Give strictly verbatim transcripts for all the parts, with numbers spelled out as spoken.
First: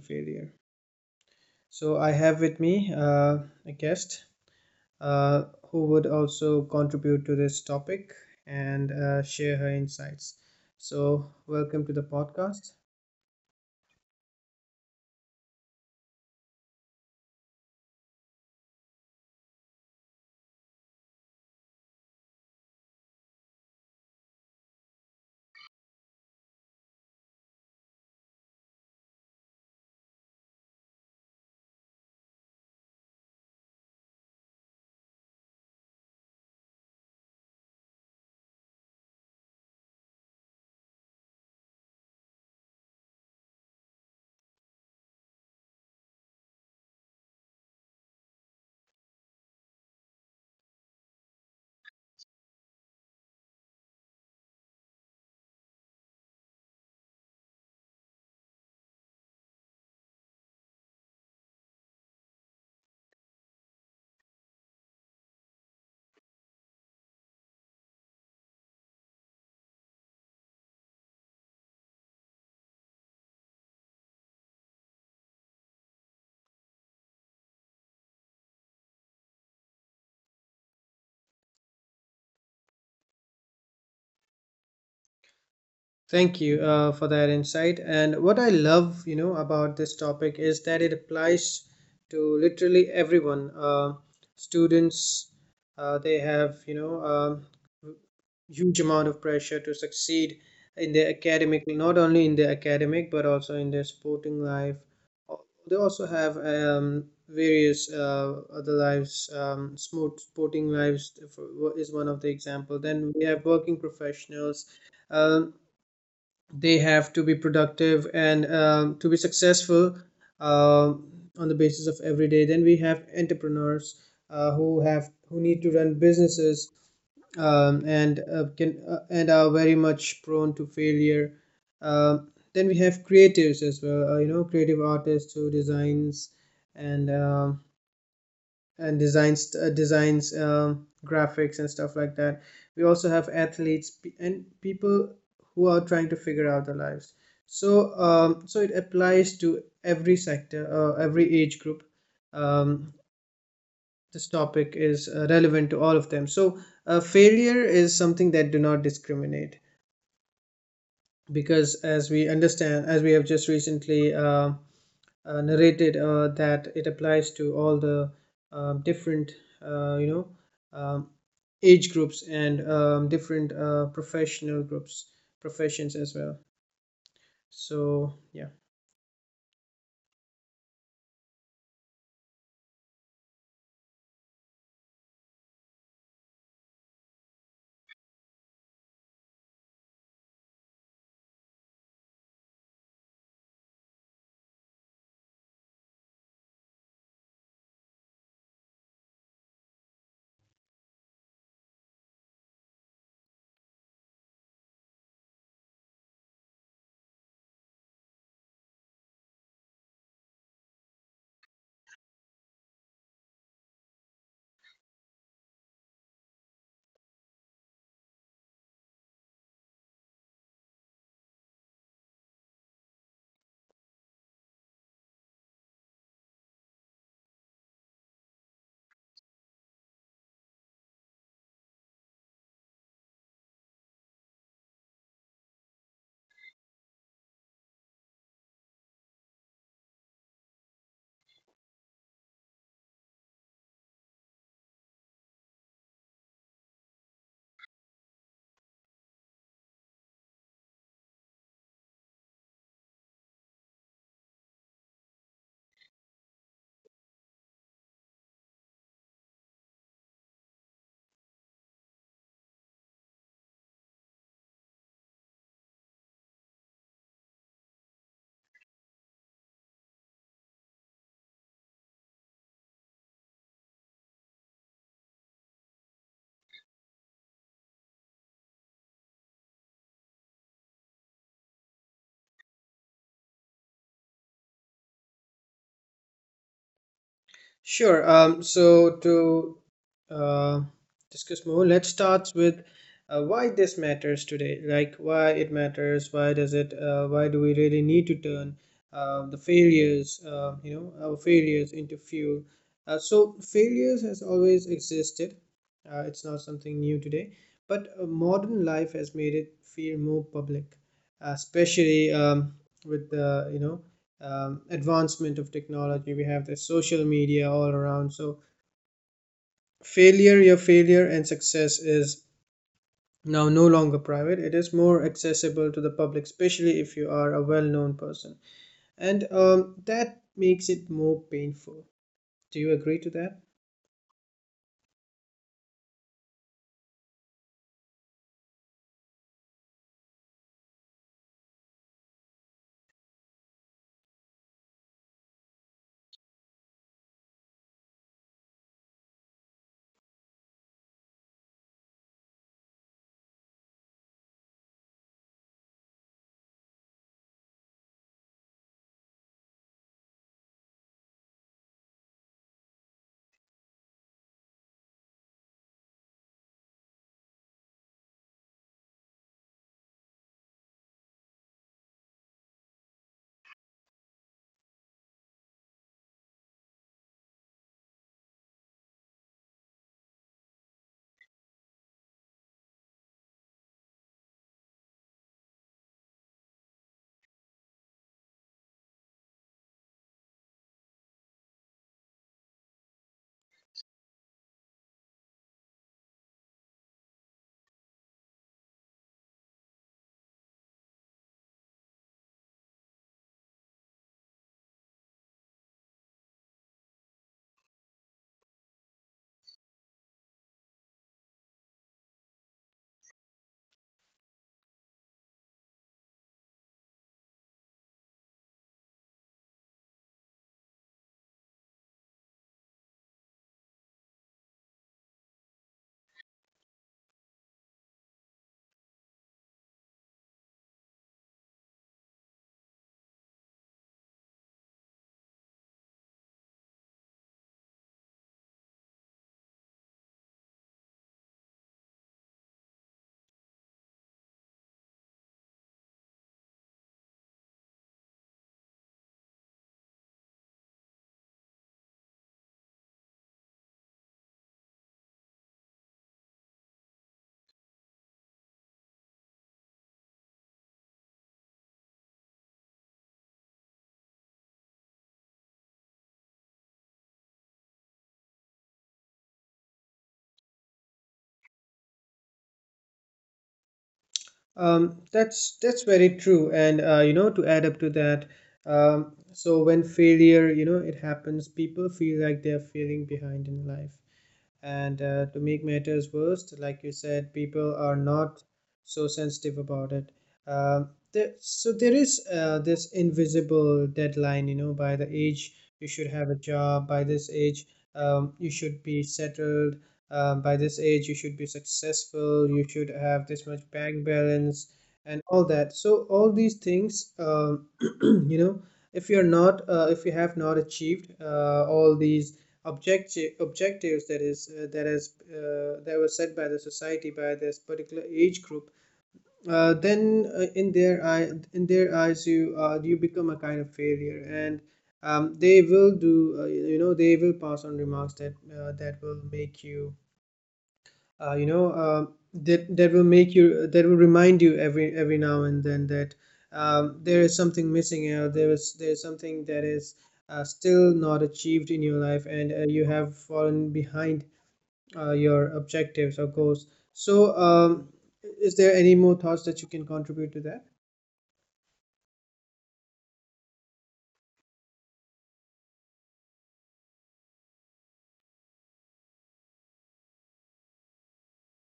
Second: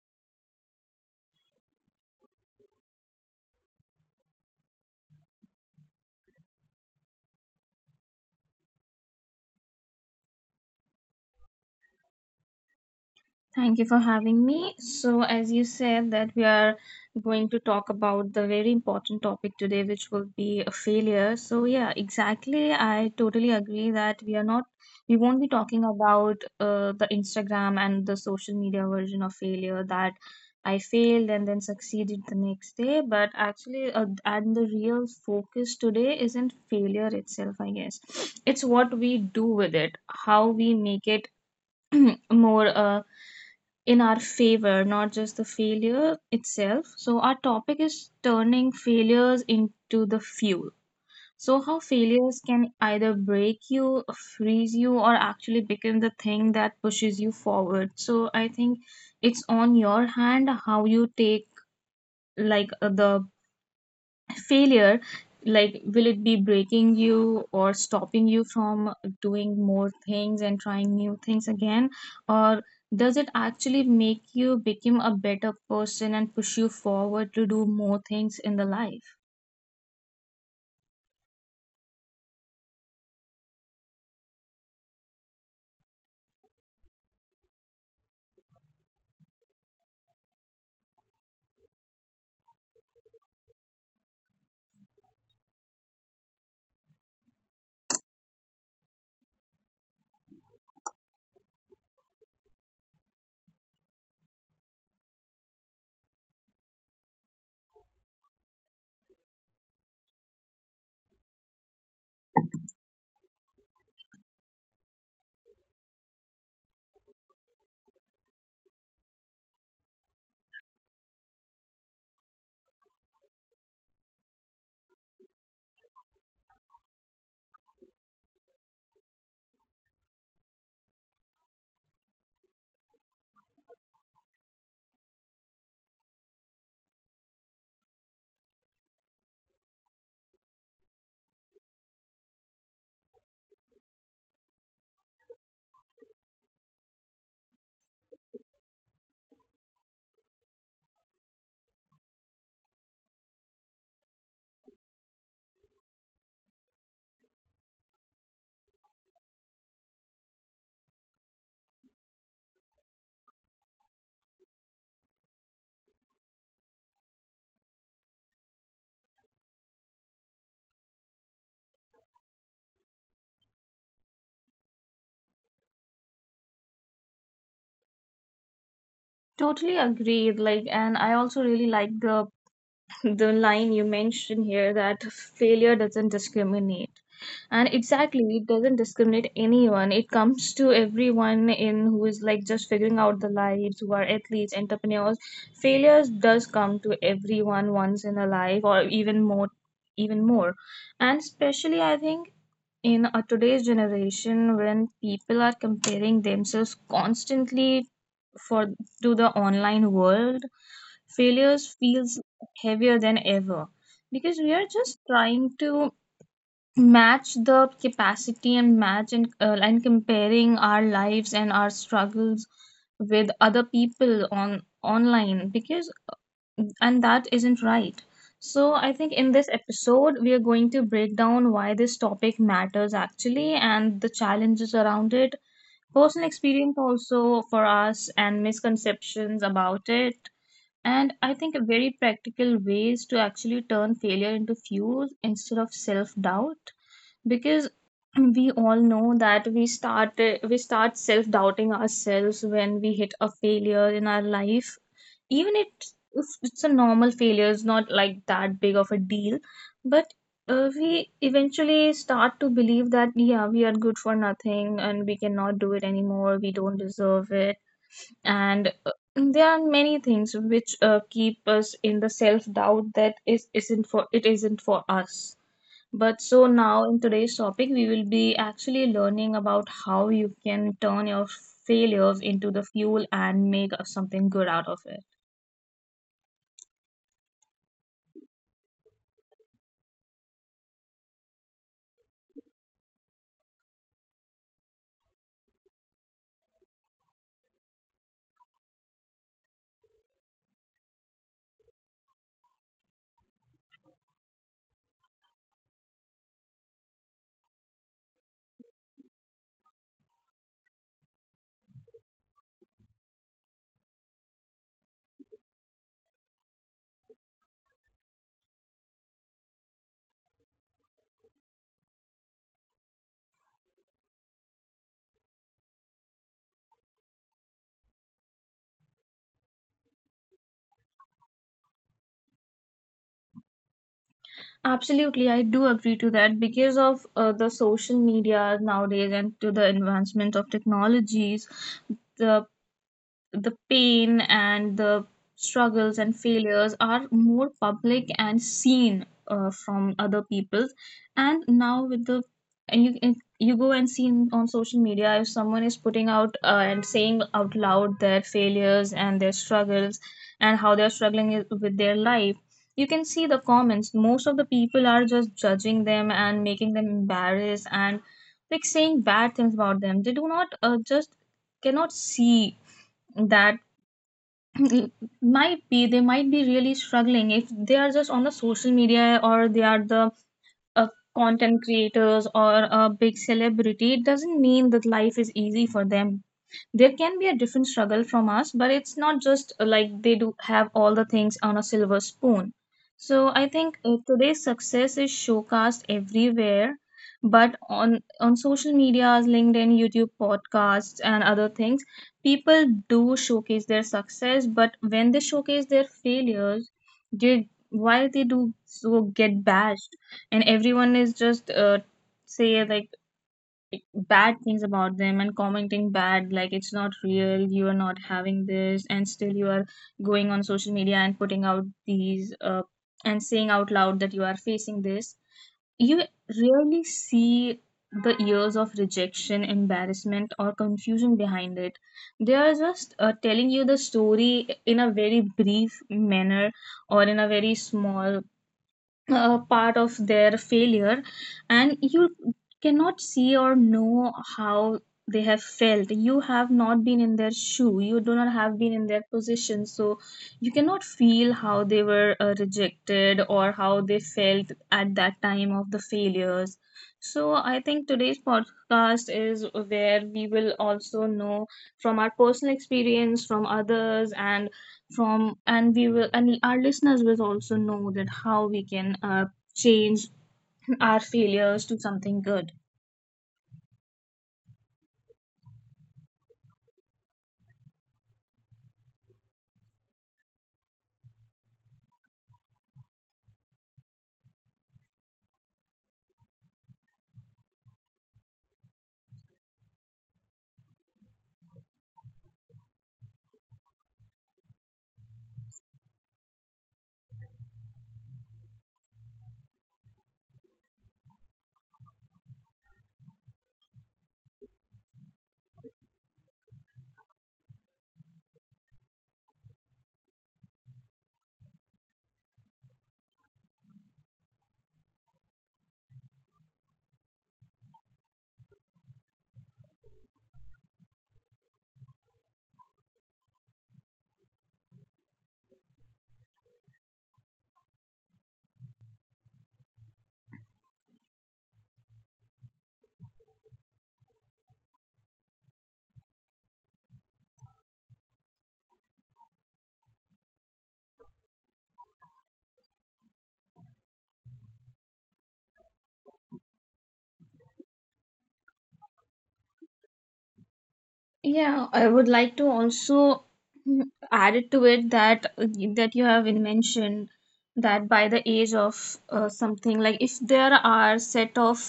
failure. So I have with me uh, a guest uh, who would also contribute to this topic and uh, share her insights. So, welcome to the podcast. Thank you for having me. So, as you said, that we are going to talk about the very important topic today, which will be a failure. So, yeah, exactly. I totally agree that we are not, we won't be talking about uh, the Instagram and the social media version of failure that I failed and then succeeded the next day. But actually, uh, and the real focus today isn't failure itself, I guess. It's what we do with it, how we make it more. Uh, in our favor, not just the failure itself. So, our topic is turning failures into the fuel. So, how failures can either break you, freeze you, or actually become the thing that pushes you forward. So, I think it's on your hand how you take like uh, the failure like will it be breaking you or stopping you from doing more things and trying new things again, or does it actually make you become a better person and push you forward to do more things in the life? Thank you uh, for that insight. And what I love, you know, about this topic is that it applies to literally everyone. Uh, students, uh, they have, you know, um, huge amount of pressure to succeed in their academic, not only in their academic but also in their sporting life. Al- They also have um, various uh, other lives. Um, smooth sporting lives is one of the example. Then we have working professionals. Um, they have to be productive and um, to be successful um on the basis of every day. Then we have entrepreneurs uh, who have who need to run businesses, um, and uh, can uh, and are very much prone to failure, um, then we have creatives as well. Uh, you know, creative artists who designs and um, and designs uh, designs um, graphics and stuff like that. We also have athletes and people who are trying to figure out their lives. So um, so it applies to every sector, uh, every age group. um, this topic is uh, relevant to all of them. So uh, failure is something that do not discriminate, because as we understand, as we have just recently uh, uh, narrated, uh, that it applies to all the um, different, uh, you know um, age groups and um, different uh, professional groups professions as well, so yeah. Totally agreed, like, and I also really like the the line you mentioned here, that failure doesn't discriminate. And exactly, it doesn't discriminate anyone. It comes to everyone, in who is like just figuring out the lives, who are athletes, entrepreneurs. Failures does come to everyone once in a life or even more even more. And especially I think in a today's generation, when people are comparing themselves constantly, for, to the online world, failures feels heavier than ever, because we are just trying to match the capacity and match and, uh, and comparing our lives and our struggles with other people on online because, and that isn't right. So, I think in this episode, we are going to break down why this topic matters actually, and the challenges around it, personal experience also for us, and misconceptions about it. And I think very practical ways to actually turn failure into fuel instead of self doubt, because we all know that we start we start self doubting ourselves when we hit a failure in our life. even it, if it's a normal failure, is not like that big of a deal. But uh, we eventually start to believe that yeah, we are good for nothing and we cannot do it anymore, we don't deserve it. And uh, there are many things which uh, keep us in the self doubt, that is isn't for it, isn't for us. But so now in today's topic, we will be actually learning about how you can turn your failures into the fuel and make something good out of it. Sure. Um, so to uh, discuss more, let's start with uh, why this matters today. Like, why it matters. Why does it? Uh, why do we really need to turn uh, the failures, uh, you know, our failures into fuel? Uh, so failures has always existed. Uh, it's not something new today, but uh, modern life has made it feel more public, uh, especially um, with the, you know, um, advancement of technology. We have the social media all around, so failure, your failure and success is now no longer private. It is more accessible to the public, especially if you are a well-known person, and um, that makes it more painful. Do you agree to that? Absolutely, I do agree to that, because of uh, the social media nowadays and to the advancement of technologies. The the pain and the struggles and failures are more public and seen uh, from other people. And now with the, and you, and you go and see in- on social media, if someone is putting out uh, and saying out loud their failures and their struggles, and how they're struggling i- with their life, you can see the comments, most of the people are just judging them and making them embarrassed and like saying bad things about them. They do not uh, just cannot see that might be, they might be really struggling. If they are just on the social media, or they are the a content creators, or a big celebrity, it doesn't mean that life is easy for them. There can be a different struggle from us, but it's not just uh, like they do have all the things on a silver spoon. So I think uh, today's success is showcased everywhere, but on on social medias, linkedin, youtube, podcasts, and other things, people do showcase their success. But when they showcase their failures, they, why they do so get bashed, and everyone is just uh, say like bad things about them and commenting bad, like it's not real, you are not having this and still you are going on social media and putting out these uh, and saying out loud that you are facing this. You rarely see the years of rejection, embarrassment, or confusion behind it. They are just uh, telling you the story in a very brief manner, or in a very small uh, part of their failure. And you cannot see or know how they have felt. You have not been in their shoe, you do not have been in their position. So you cannot feel how they were uh, rejected or how they felt at that time of the failures. So I think today's podcast is where we will also know, from our personal experience, from others, and from, and we will, and our listeners will also know that how we can uh, change our failures to something good. um, that's that's very true, and uh, you know, to add up to that, um, so when failure, you know, it happens, people feel like they're failing behind in life. And uh, to make matters worse, like you said, people are not so sensitive about it. Um there, so there is uh, this invisible deadline, you know, by the age you should have a job, by this age um, you should be settled, um, by this age you should be successful, you should have this much bank balance, and all that. So all these things, um, you know, if you're not, uh, if you have not achieved uh, all these objective objectives that is uh, that has uh, that was set by the society by this particular age group, uh, then uh, in their eye in their eyes you uh, you become a kind of failure, and um, they will do uh, you know, they will pass on remarks that uh, that will make you uh, you know um that that will make you that will remind you every every now and then that um, there is something missing, you know, there is there is something that is uh, still not achieved in your life, and uh, you have fallen behind uh, your objectives or goals. So um, is there any more thoughts that you can contribute to that? Yeah, I would like to also add it to it, that that you have mentioned that by the age of uh, something, like if there are set of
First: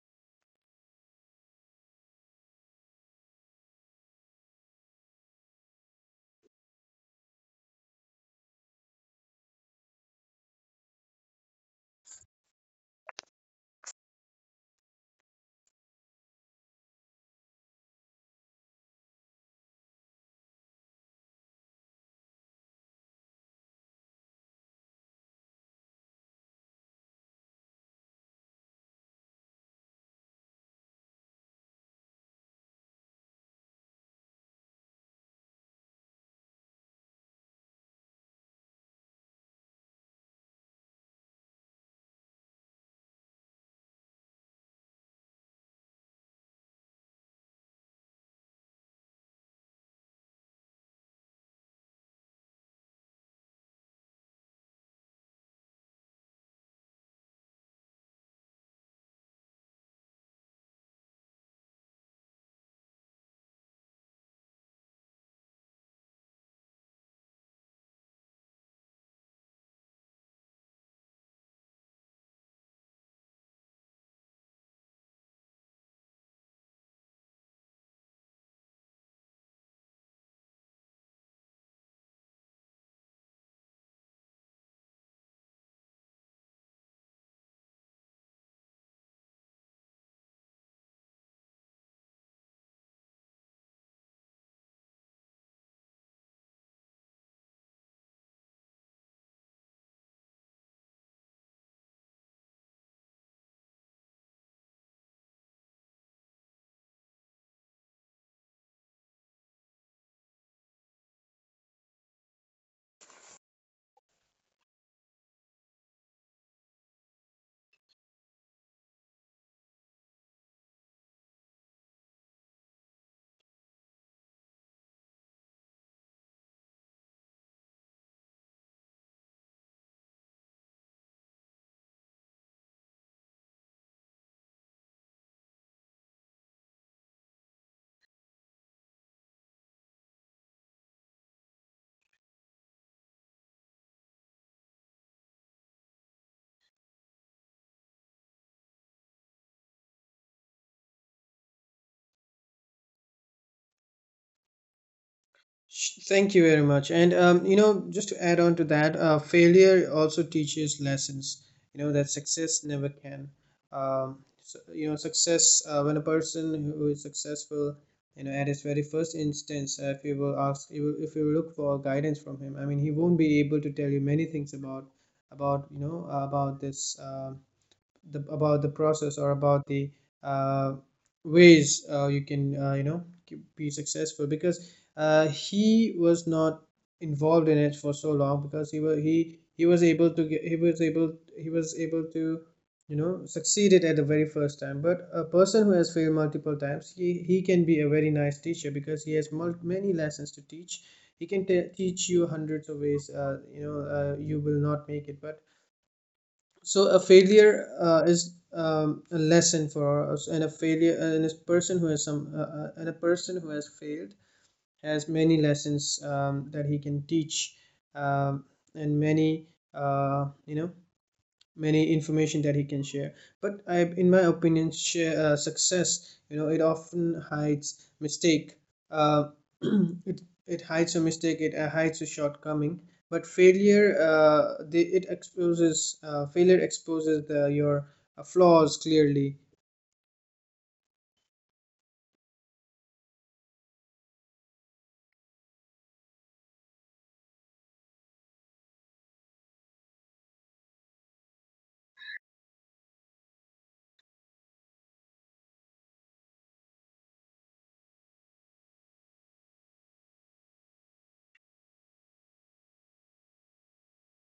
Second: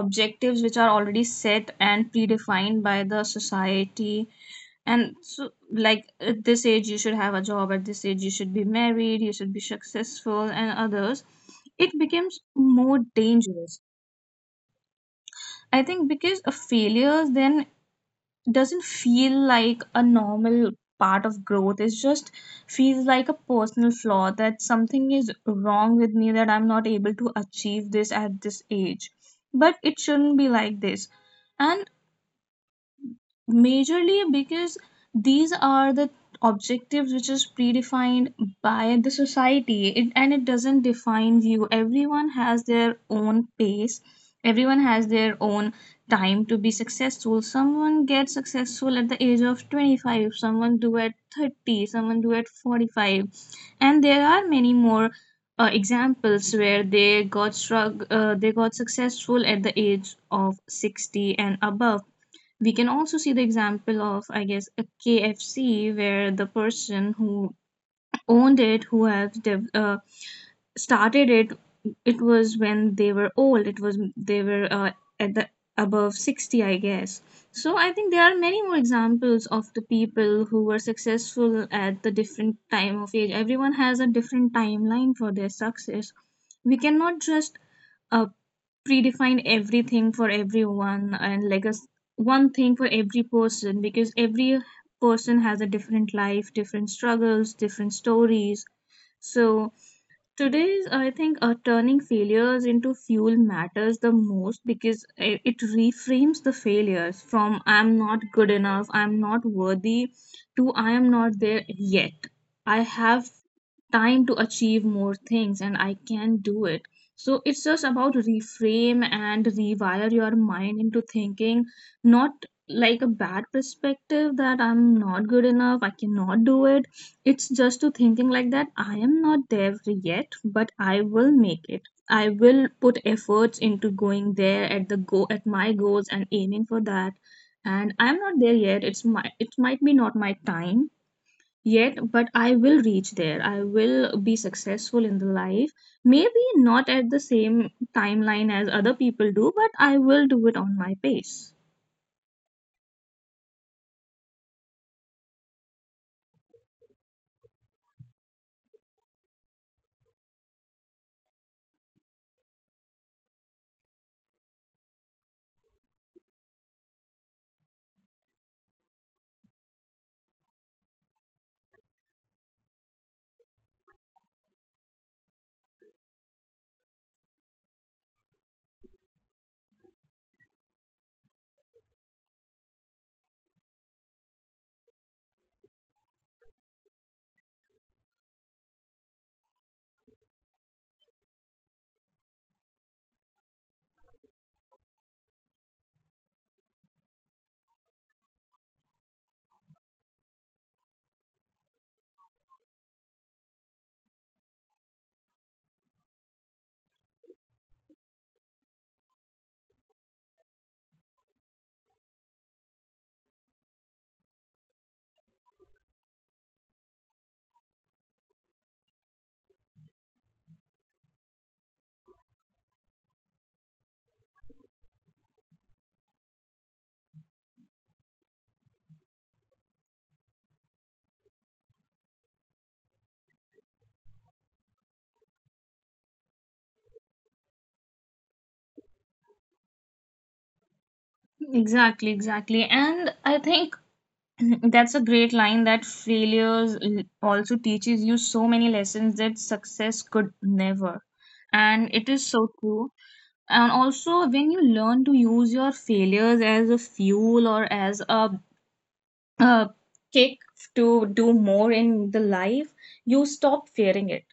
objectives which are already set and predefined by the society, and so like at this age you should have a job, at this age you should be married, you should be successful and others, it becomes more dangerous. I think because a failure then doesn't feel like a normal part of growth. It just feels like a personal flaw, that something is wrong with me, that I'm not able to achieve this at this age. But it shouldn't be like this. And majorly because these are the objectives which is predefined by the society, it, and it doesn't define you. Everyone has their own pace, everyone has their own time to be successful. Someone gets successful at the age of twenty-five, someone do at thirty, someone do at forty-five. And there are many more uh, examples where they got strugg- uh, they got successful at the age of sixty and above. We can also see the example of I guess a KFC, where the person who owned it, who have dev- uh, started it, it was when they were old, it was they were uh, at the above sixty I guess. So I think there are many more examples of the people who were successful at the different time of age. Everyone has a different timeline for their success. We cannot just uh, predefine everything for everyone, and like a s- one thing for every person, because every person has a different life, different struggles, different stories. So today's, I think, uh, turning failures into fuel matters the most, because i- it reframes the failures from I'm not good enough, I'm not worthy, to I am not there yet. I have time to achieve more things and I can do it. So it's just about reframe and rewire your mind into thinking, not like a bad perspective that I'm not good enough, I cannot do it, it's just to thinking like that I am not there yet, but I will make it. I will put efforts into going there, at the go at my goals and aiming for that. And I'm not there yet. It's my, it might be not my time yet, but I will reach there. I will be successful in the life. Maybe not at the same timeline as other people do, but I will do it on my pace. Sh- Thank you very much. And um, you know, just to add on to that, uh, failure also teaches lessons. You know, that success never can. Um, so, you know, success uh, when a person who is successful, you know, at his very first instance, uh, if you will ask, if you if you look for guidance from him, I mean, he won't be able to tell you many things about about you know about this. Um the, about the process, or about the uh, ways uh, you can uh, you know be successful, because uh, he was not involved in it for so long, because he was he he was able to get he was able he was able to, you know, succeed it at the very first time. But a person who has failed multiple times, he he can be a very nice teacher because he has mul- many lessons to teach. He can te- teach you hundreds of ways uh, you know uh, you will not make it. But so a failure uh, is um, a lesson for us, and a failure and a person who has some uh, uh, and a person who has failed has many lessons um, that he can teach, um, and many uh, you know many information that he can share. But I, in my opinion share, uh, success, you know, it often hides mistake. uh, it, it hides a mistake, it uh, hides a shortcoming, but failure, uh, the, it exposes uh, failure exposes the, your uh, flaws clearly. Exactly, exactly. And I think mhm, that's a great line, that failures l- also teaches you so many lessons that success could never. And it is so true. And also, when you learn to use your failures as a fuel, or as a uh, kick to do more in the life, you stop fearing it.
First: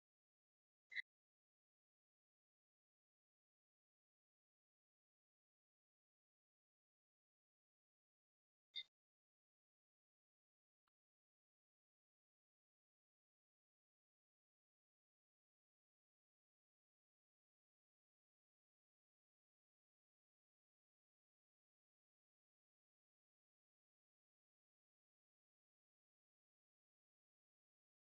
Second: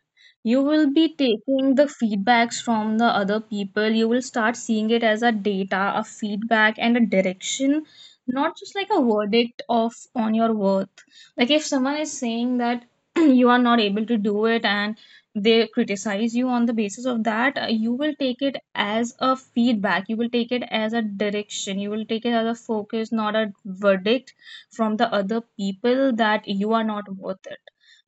You will be taking the feedbacks from the other people. You will start seeing it as a data, a feedback, and a direction, not just like a verdict of on your worth. Like if someone is saying that you are not able to do it, and they criticize you on the basis of that, uh, you will take it as a feedback. You will take it as a direction. You will take it as a focus, not a verdict from the other people that you are not worth it.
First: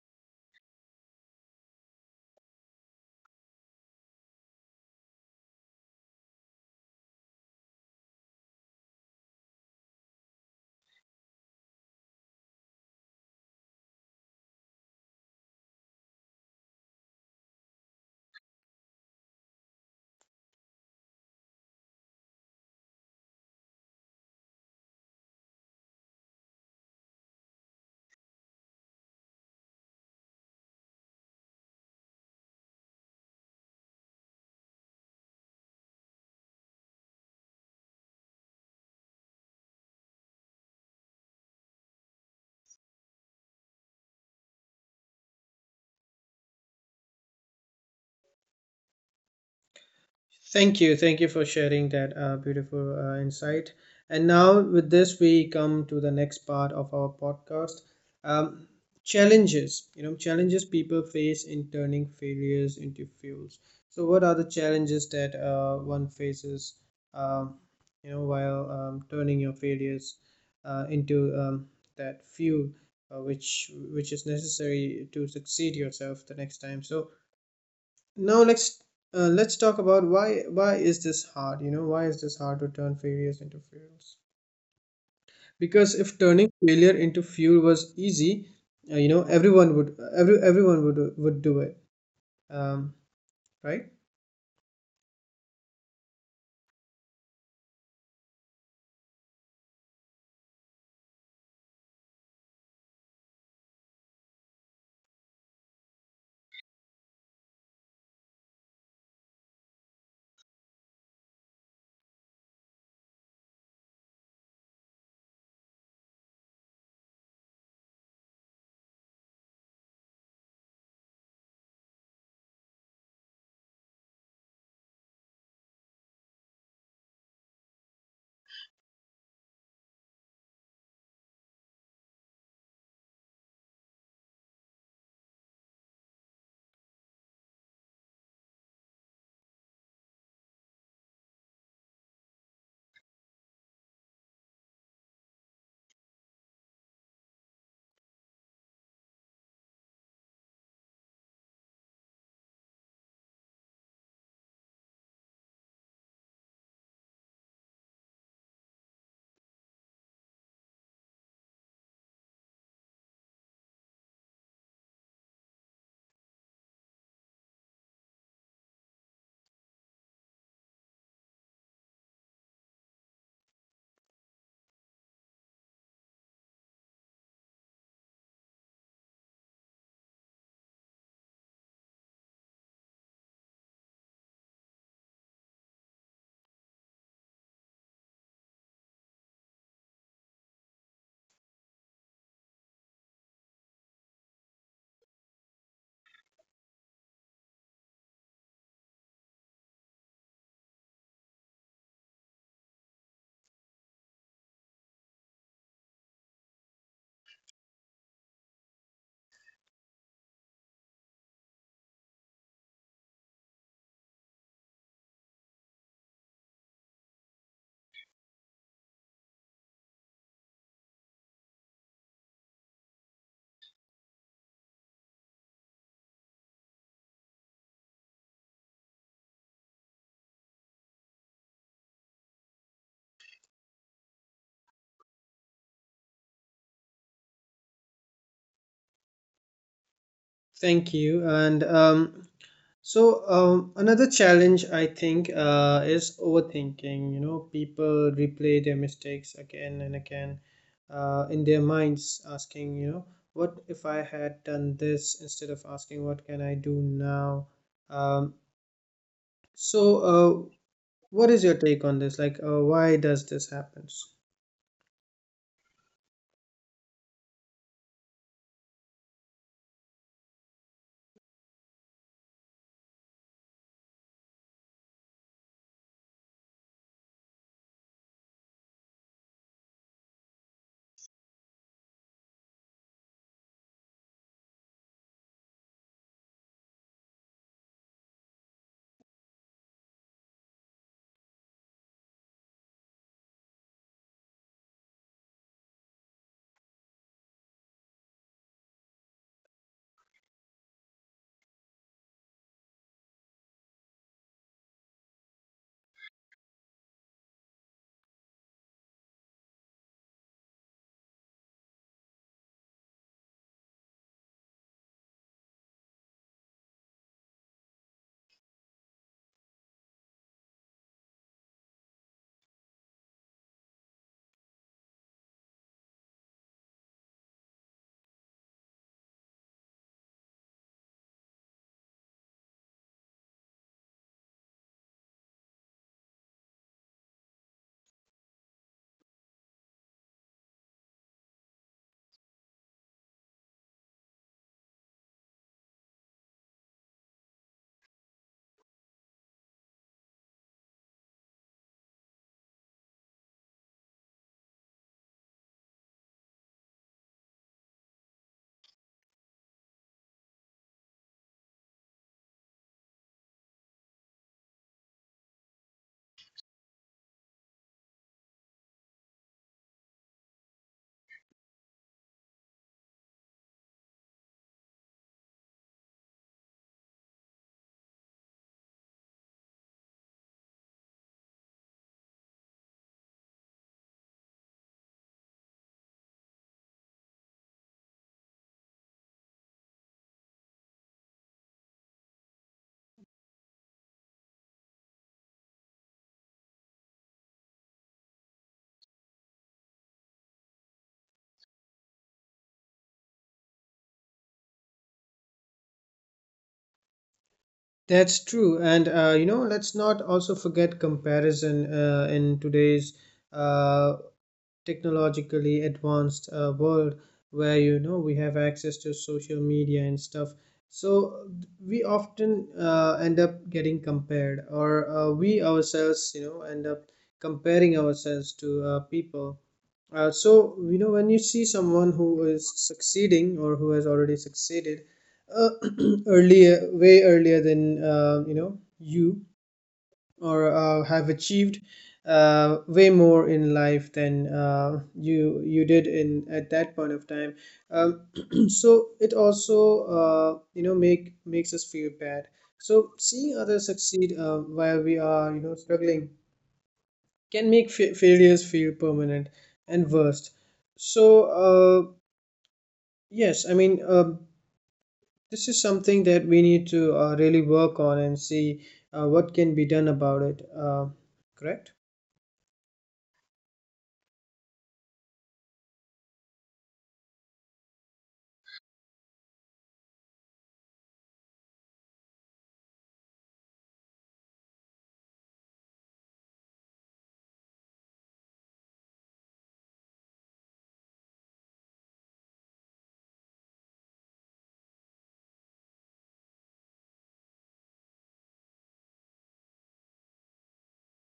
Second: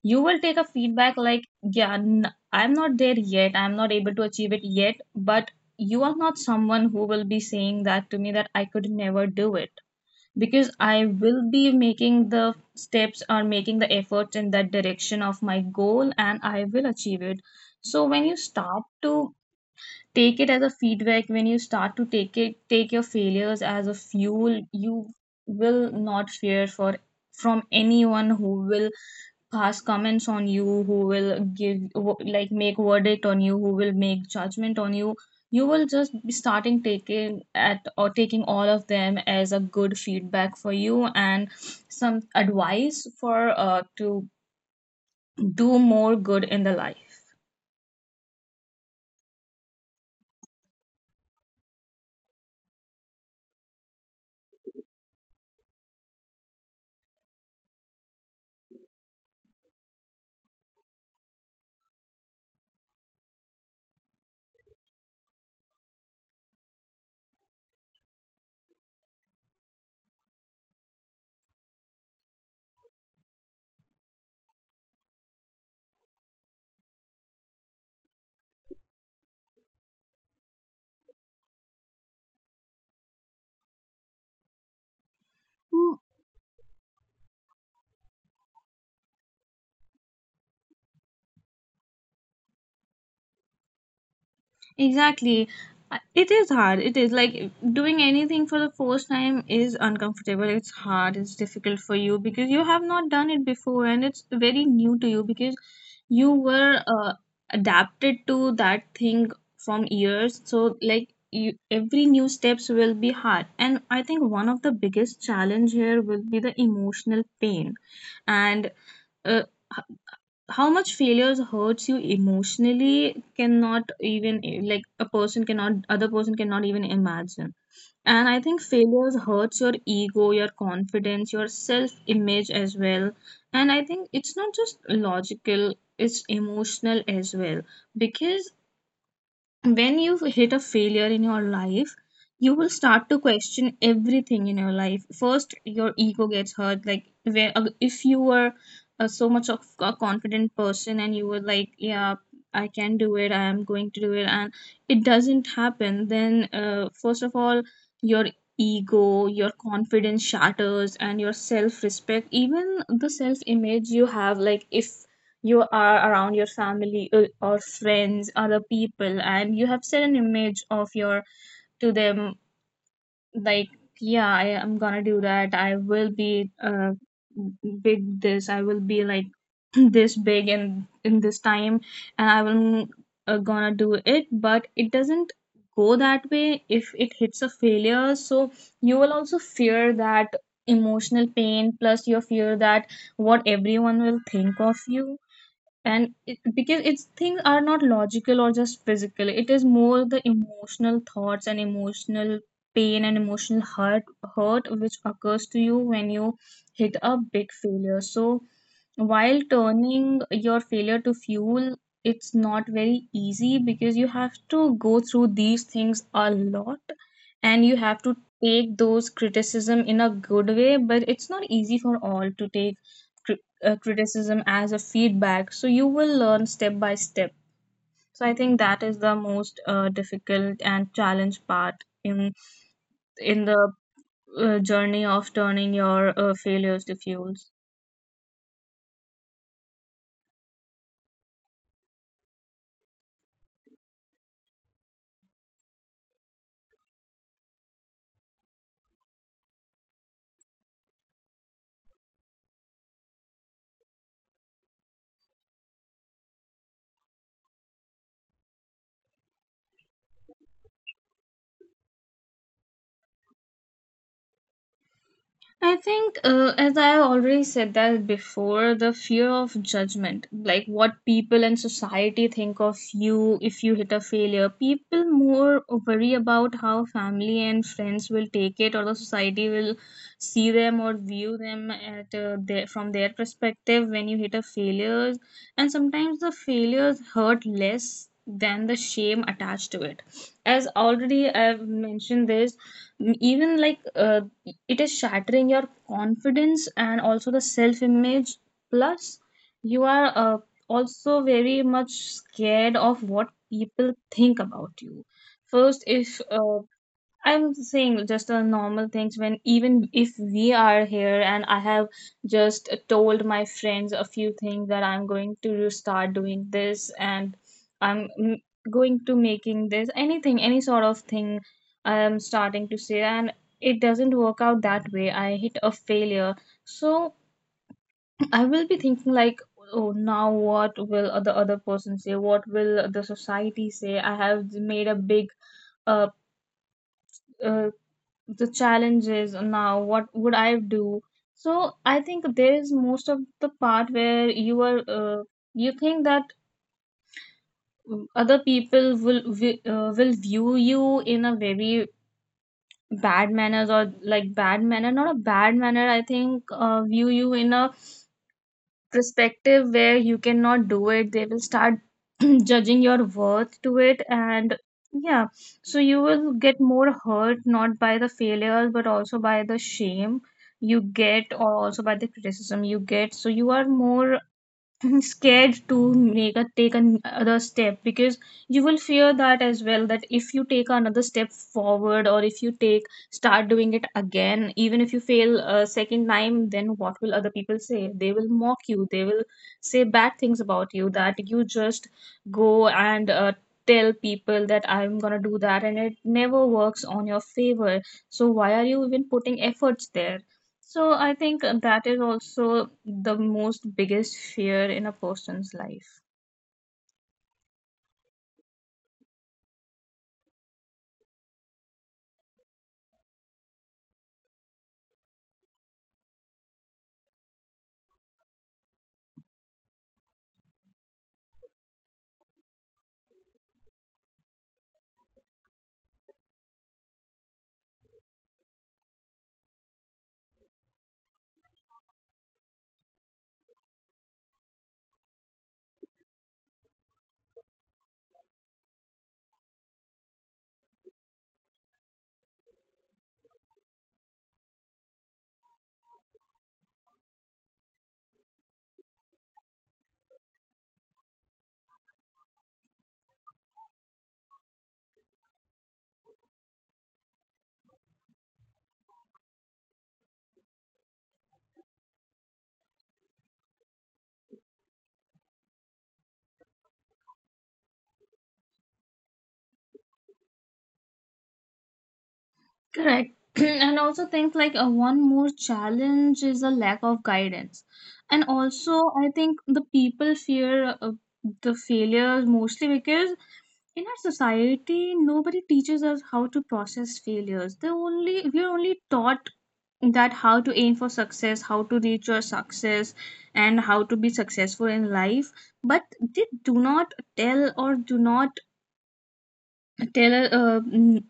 You will take a feedback like, yeah, n- I'm not there yet, I'm not able to achieve it yet, but you are not someone who will be saying that to me that I could never do it, because I will be making the steps or making the efforts in that direction of my goal and I will achieve it. So when you start to take it as a feedback, when you start to take it take your failures as a fuel, you will not fear for from anyone who will pass comments on you, who will give, like, make verdict on you, who will make judgment on you. You will just be starting taking at or taking all of them as a good feedback for you and some advice for uh, to do more good in the life. Thank you. Thank you for sharing that uh, beautiful uh, insight. And now, with this, we come to the next part of our podcast, um, challenges. You know, challenges people face in turning failures into fuels. So, what are the challenges that uh, one faces, um, you know, while um, turning your failures uh, into um, that fuel? Uh, which which is necessary to succeed yourself the next time. So now let's uh, Let's talk about why why is this hard, you know, why is this hard to turn failures into fuels, because if turning failure into fuel was easy, uh, you know, everyone would every everyone would would do it, um, right? Exactly. Uh, It is hard. It is like doing anything for the first time is uncomfortable. It's hard. It's difficult for you because you have not done it before and it's very new to you because you were uh, adapted to that thing from years. So, like, you, every new steps will be hard. And I think one of the biggest challenge here will be the emotional pain, and uh, how much failures hurts you emotionally cannot even, like, a person cannot other person cannot even imagine. And I think failures hurts your ego, your confidence, your self image as well, and I think it's not just logical, it's emotional as well. Because when you hit a failure in your life, you will start to question everything in your life. First your ego gets hurt, like where, uh, if you were uh, so much of a confident person and you were like, yeah, I can do it, I am going to do it, and it doesn't happen, then uh, first of all your ego, your confidence shatters, and your self respect, even the self image you have. Like if you are around your family, uh, or friends, other people, and you have set an image of your to them, like, yeah, I am gonna do that, I will be uh, big this, I will be like this big in in this time, and I will uh, gonna do it, but it doesn't go that way, if it hits a failure. So you will also fear that emotional pain, plus you fear that what everyone will think of you. And it, because it's things are not logical or just physical, it is more the emotional thoughts and emotional pain and emotional hurt hurt which occurs to you when you hit a big failure. So while turning your failure to fuel, it's not very easy because you have to go through these things a lot, and you have to take those criticism in a good way, but it's not easy for all to take uh, criticism as a feedback. So you will learn step by step. So I think that is the most uh, difficult and challenge part in in the uh, journey of turning your uh, failures to fuels. Thank you, and um, so um, another challenge I think uh, is overthinking. You know, people replay their mistakes again and again uh, in their minds, asking, you know, what if I had done this, instead of asking, what can I do now? Um, so, uh, what is your take on this? Like, uh, why does this happen? I think, uh, as I already said that before, the fear of judgment, like what people and society think of you if you hit a failure. People more worry about how family and friends will take it, or the society will see them or view them at uh, their, from their perspective when you hit a failure. And sometimes the failures hurt less than the shame attached to it. As already I've mentioned this, m- even like uh, it is shattering your confidence and also the self image. Plus you are uh, also very much scared of what people think about you. First if uh, I'm saying just the normal things, when even if we are here and I have just told my friends a few things that I'm going to start doing this, and I'm mm, going to making this, anything, any sort of thing I'm starting to say, and it doesn't work out that way, I hit a failure. So I will be thinking like, oh, now what will the other person say, what will the society say, I have made a big uh, uh, the challenges, now what would I do? So I think there is most of the part where you are, uh, you think that, mm, other people will vi- uh, will view you in a very bad manners, or like bad manner, not a bad manner, I think, uh, view you in a perspective where you cannot do it, they will start judging your worth to it. And yeah, so you will get more hurt not by the failures but also by the shame you get, or also by the criticism you get. So you are more scared to make a take an, another step, because you will fear that as well, that if you take another step forward, or if you take start doing it again, even if you fail a second time, then what will other people say, they will mock you, they will say bad things about you, that you just go and uh, tell people that I'm going to do that, and it never works on your favor, so why are you even putting efforts there. So I think that is also the most biggest fear in a person's life. That's true, and uh, you know, let's not also forget comparison uh, in today's uh, technologically advanced uh, world, where, you know, we have access to social media and stuff. So we often uh, end up getting compared, or uh, we ourselves, you know, end up comparing ourselves to uh, people. Uh, so, you know, when you see someone who is succeeding, or who has already succeeded uh, earlier, way earlier than uh, you know you, or uh, have achieved uh, way more in life than uh, you you did in at that point of time. Um, so it also uh, you know, make makes us feel bad. So seeing others succeed uh, while we are, you know, struggling, can make fa- failures feel permanent and worst. So uh, yes, I mean, uh, this is something that we need to uh, really work on and see uh, what can be done about it. Uh, correct? Correct. and also things like, uh, one more challenge is a lack of guidance. And also I think the people fear uh, the failures mostly because in our society nobody teaches us how to process failures. They only, we are only taught that how to aim for success, how to reach your success, and how to be successful in life. But they do not tell or do not tell uh, mm,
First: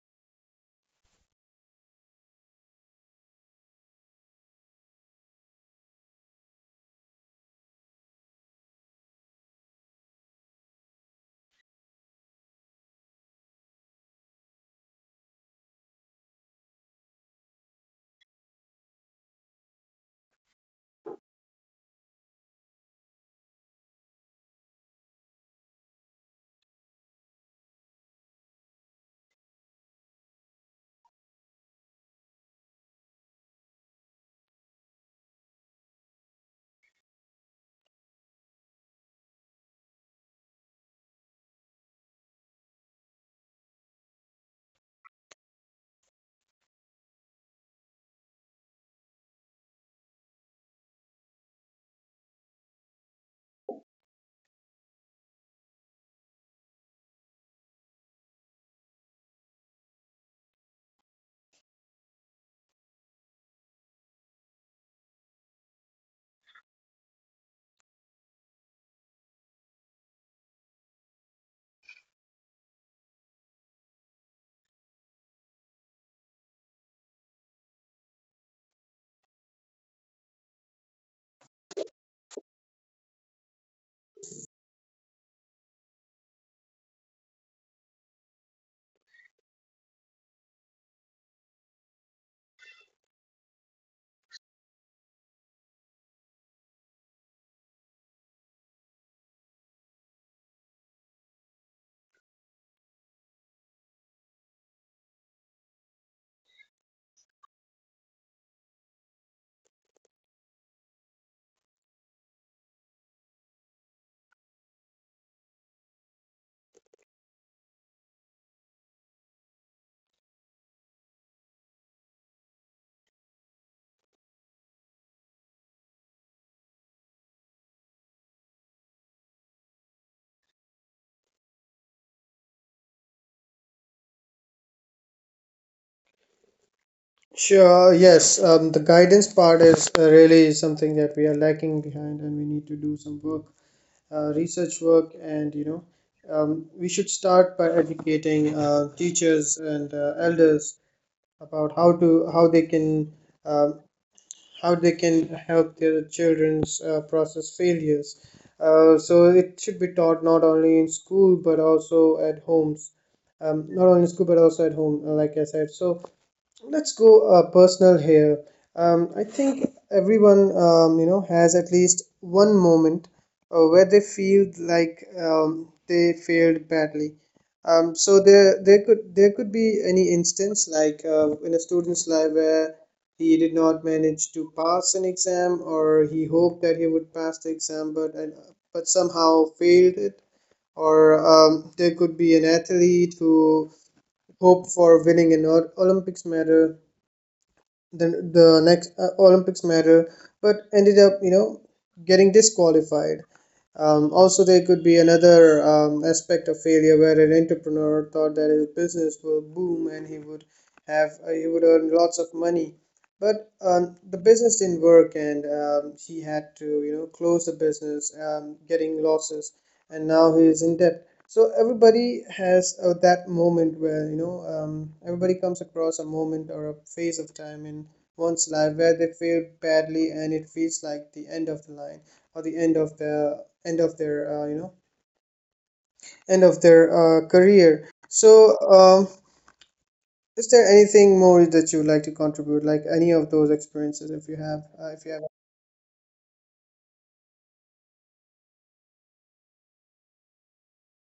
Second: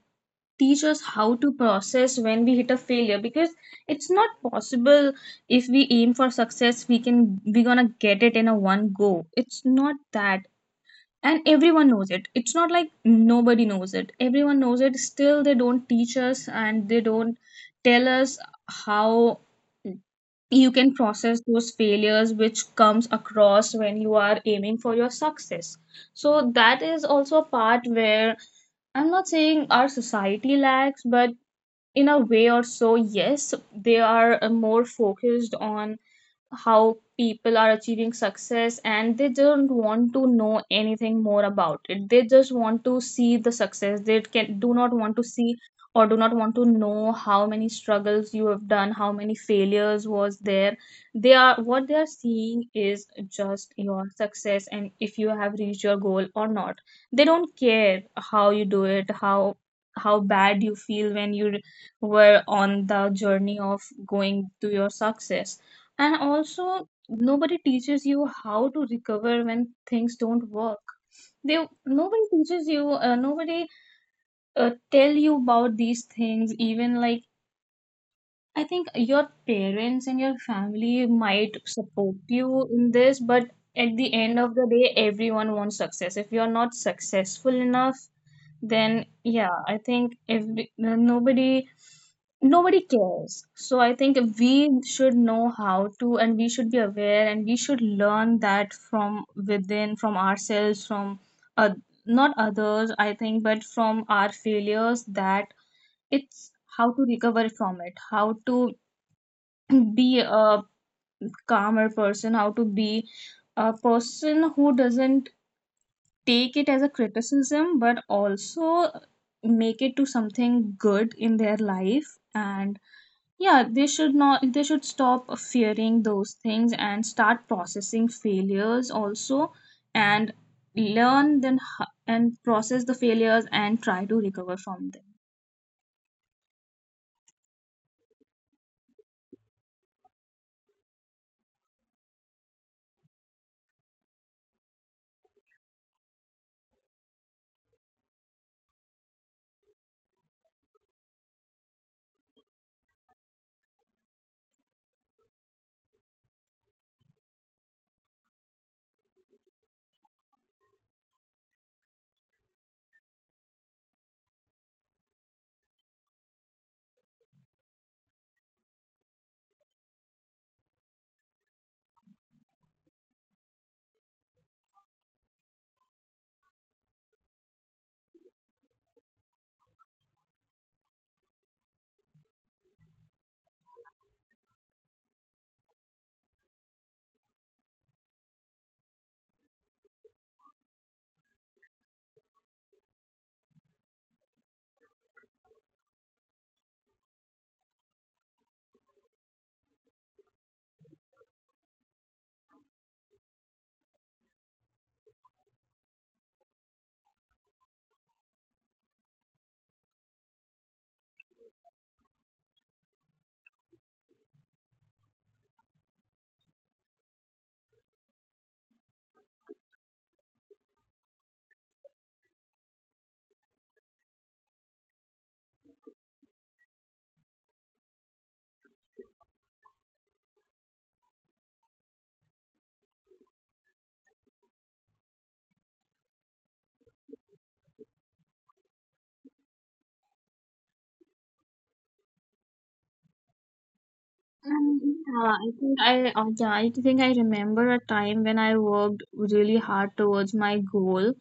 teach us how to process when we hit a failure, because it's not possible if we aim for success we can we gonna get it in a one go. It's not that. And everyone knows it. It's not like nobody knows it. Everyone knows it. Still, they don't teach us and they don't tell us how you can process those failures which comes across when you are aiming for your success. So that is also a part where, I'm not saying our society lacks, but in a way or so, yes, they are uh, more focused on how people are achieving success, and they don't want to know anything more about it. They just want to see the success. They can do not want to see or do not want to know how many struggles you have done, how many failures was there. They are, what they are seeing is just your success, and if you have reached your goal or not. They don't care how you do it, how how bad you feel when you were on the journey of going to your success. And also, nobody teaches you how to recover when things don't work. They Nobody teaches you. Uh, nobody uh, tell you about these things. Even like, I think your parents and your family might support you in this, but at the end of the day, everyone wants success. If you're not successful enough, then yeah, I think every uh, nobody, nobody cares. So I think we should know how to, and we should be aware, and we should learn that from within, from ourselves, from, uh, not others, I think, but from our failures. That it's how to recover from it, how to be a calmer person, how to be a person who doesn't take it as a criticism, but also make it to something good in their life. And yeah, they should not they should stop fearing those things and start processing failures also, and learn then ho- and process the failures and try to recover from them. Sure, yes. Um, the guidance part is uh, really something that we are lacking behind, and we need to do some work, uh, research work, and, you know, um, we should start by educating uh, teachers and uh, elders about how to how they can um, how they can help their children's uh, process failures. Uh, so it should be taught not only in school but also at homes, um, not only in school but also at home, uh, like I said. So let's go uh, personal here. Um, I think everyone, um, you know, has at least one moment uh, where they feel like um, they failed badly. Um, so there, there could there could be any instance, like uh, in a student's life where he did not manage to pass an exam, or he hoped that he would pass the exam, but and, but somehow failed it. Or um, there could be an athlete who hoped for winning an Ol- Olympics medal the the next uh, Olympics medal, but ended up, you know, getting disqualified. Um, also, there could be another um, aspect of failure where an entrepreneur thought that his business will boom and he would have uh, he would earn lots of money, but um, the business didn't work, and um, he had to you know close the business, um, getting losses, and now he is in debt. So everybody has uh, that moment where you know um, everybody comes across a moment or a phase of time in one's life where they fail badly and it feels like the end of the line, or the end of the end of their uh, you know end of their uh, career. So um, is there anything more that you would like to contribute, like any of those experiences, if you have uh, Um, if you have? yeah, I think I uh, yeah, I think I remember a time when I worked really hard towards my goal,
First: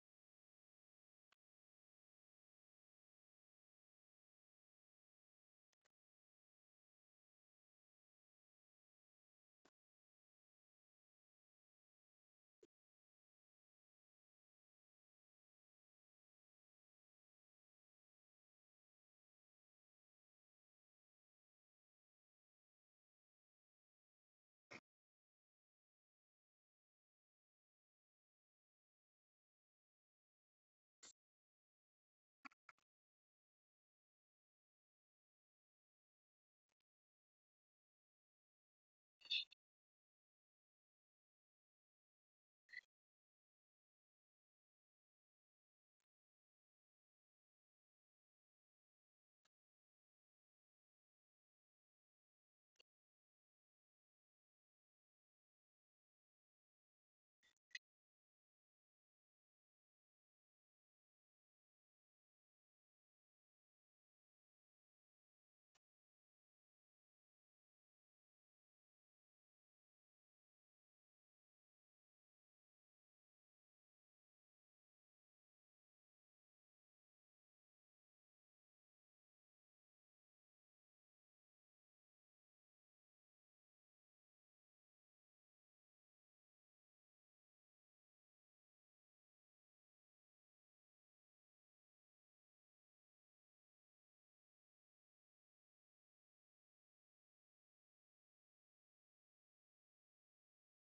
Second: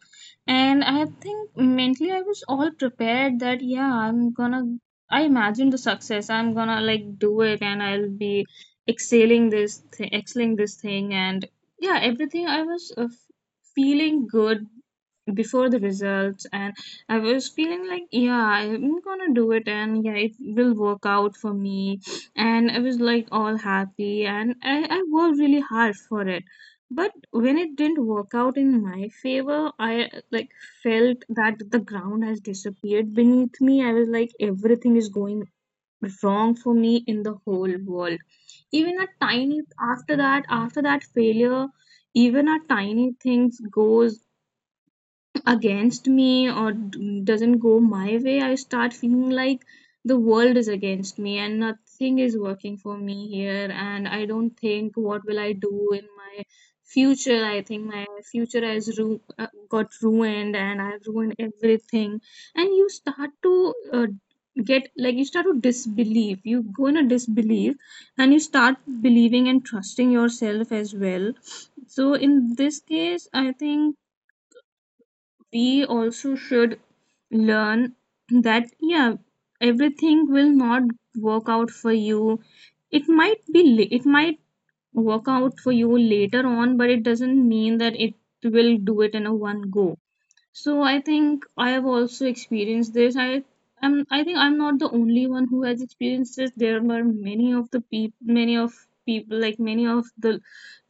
and I think mentally I was all prepared that, yeah, I'm gonna. I imagined the success, I'm gonna like do it, and I'll be excelling this, th- excelling this thing, and yeah, everything. I was uh, feeling good before the results, and I was feeling like, yeah, I'm gonna do it and yeah, it will work out for me. And I was like all happy, and I, I worked really hard for it. But when it didn't work out in my favor, I like felt that the ground has disappeared beneath me. I was like everything is going wrong for me in the whole world. Even a tiny after that, after that failure, even a tiny things goes against me or d- doesn't go my way, I start feeling like the world is against me and nothing is working for me here. And I don't think what will I do in my future. I think my future has ru- uh, got ruined and I've ruined everything. And you start to uh, get like you start to disbelieve. You go in a disbelief, and you start believing and trusting yourself as well. So in this case, I think we also should learn that, yeah, everything will not work out for you. It might be la- it might work out for you later on, but it doesn't mean that it will do it in a one go. So I think I have also experienced this. i am I think I'm not the only one who has experienced this. There were many of the people many of people like many of the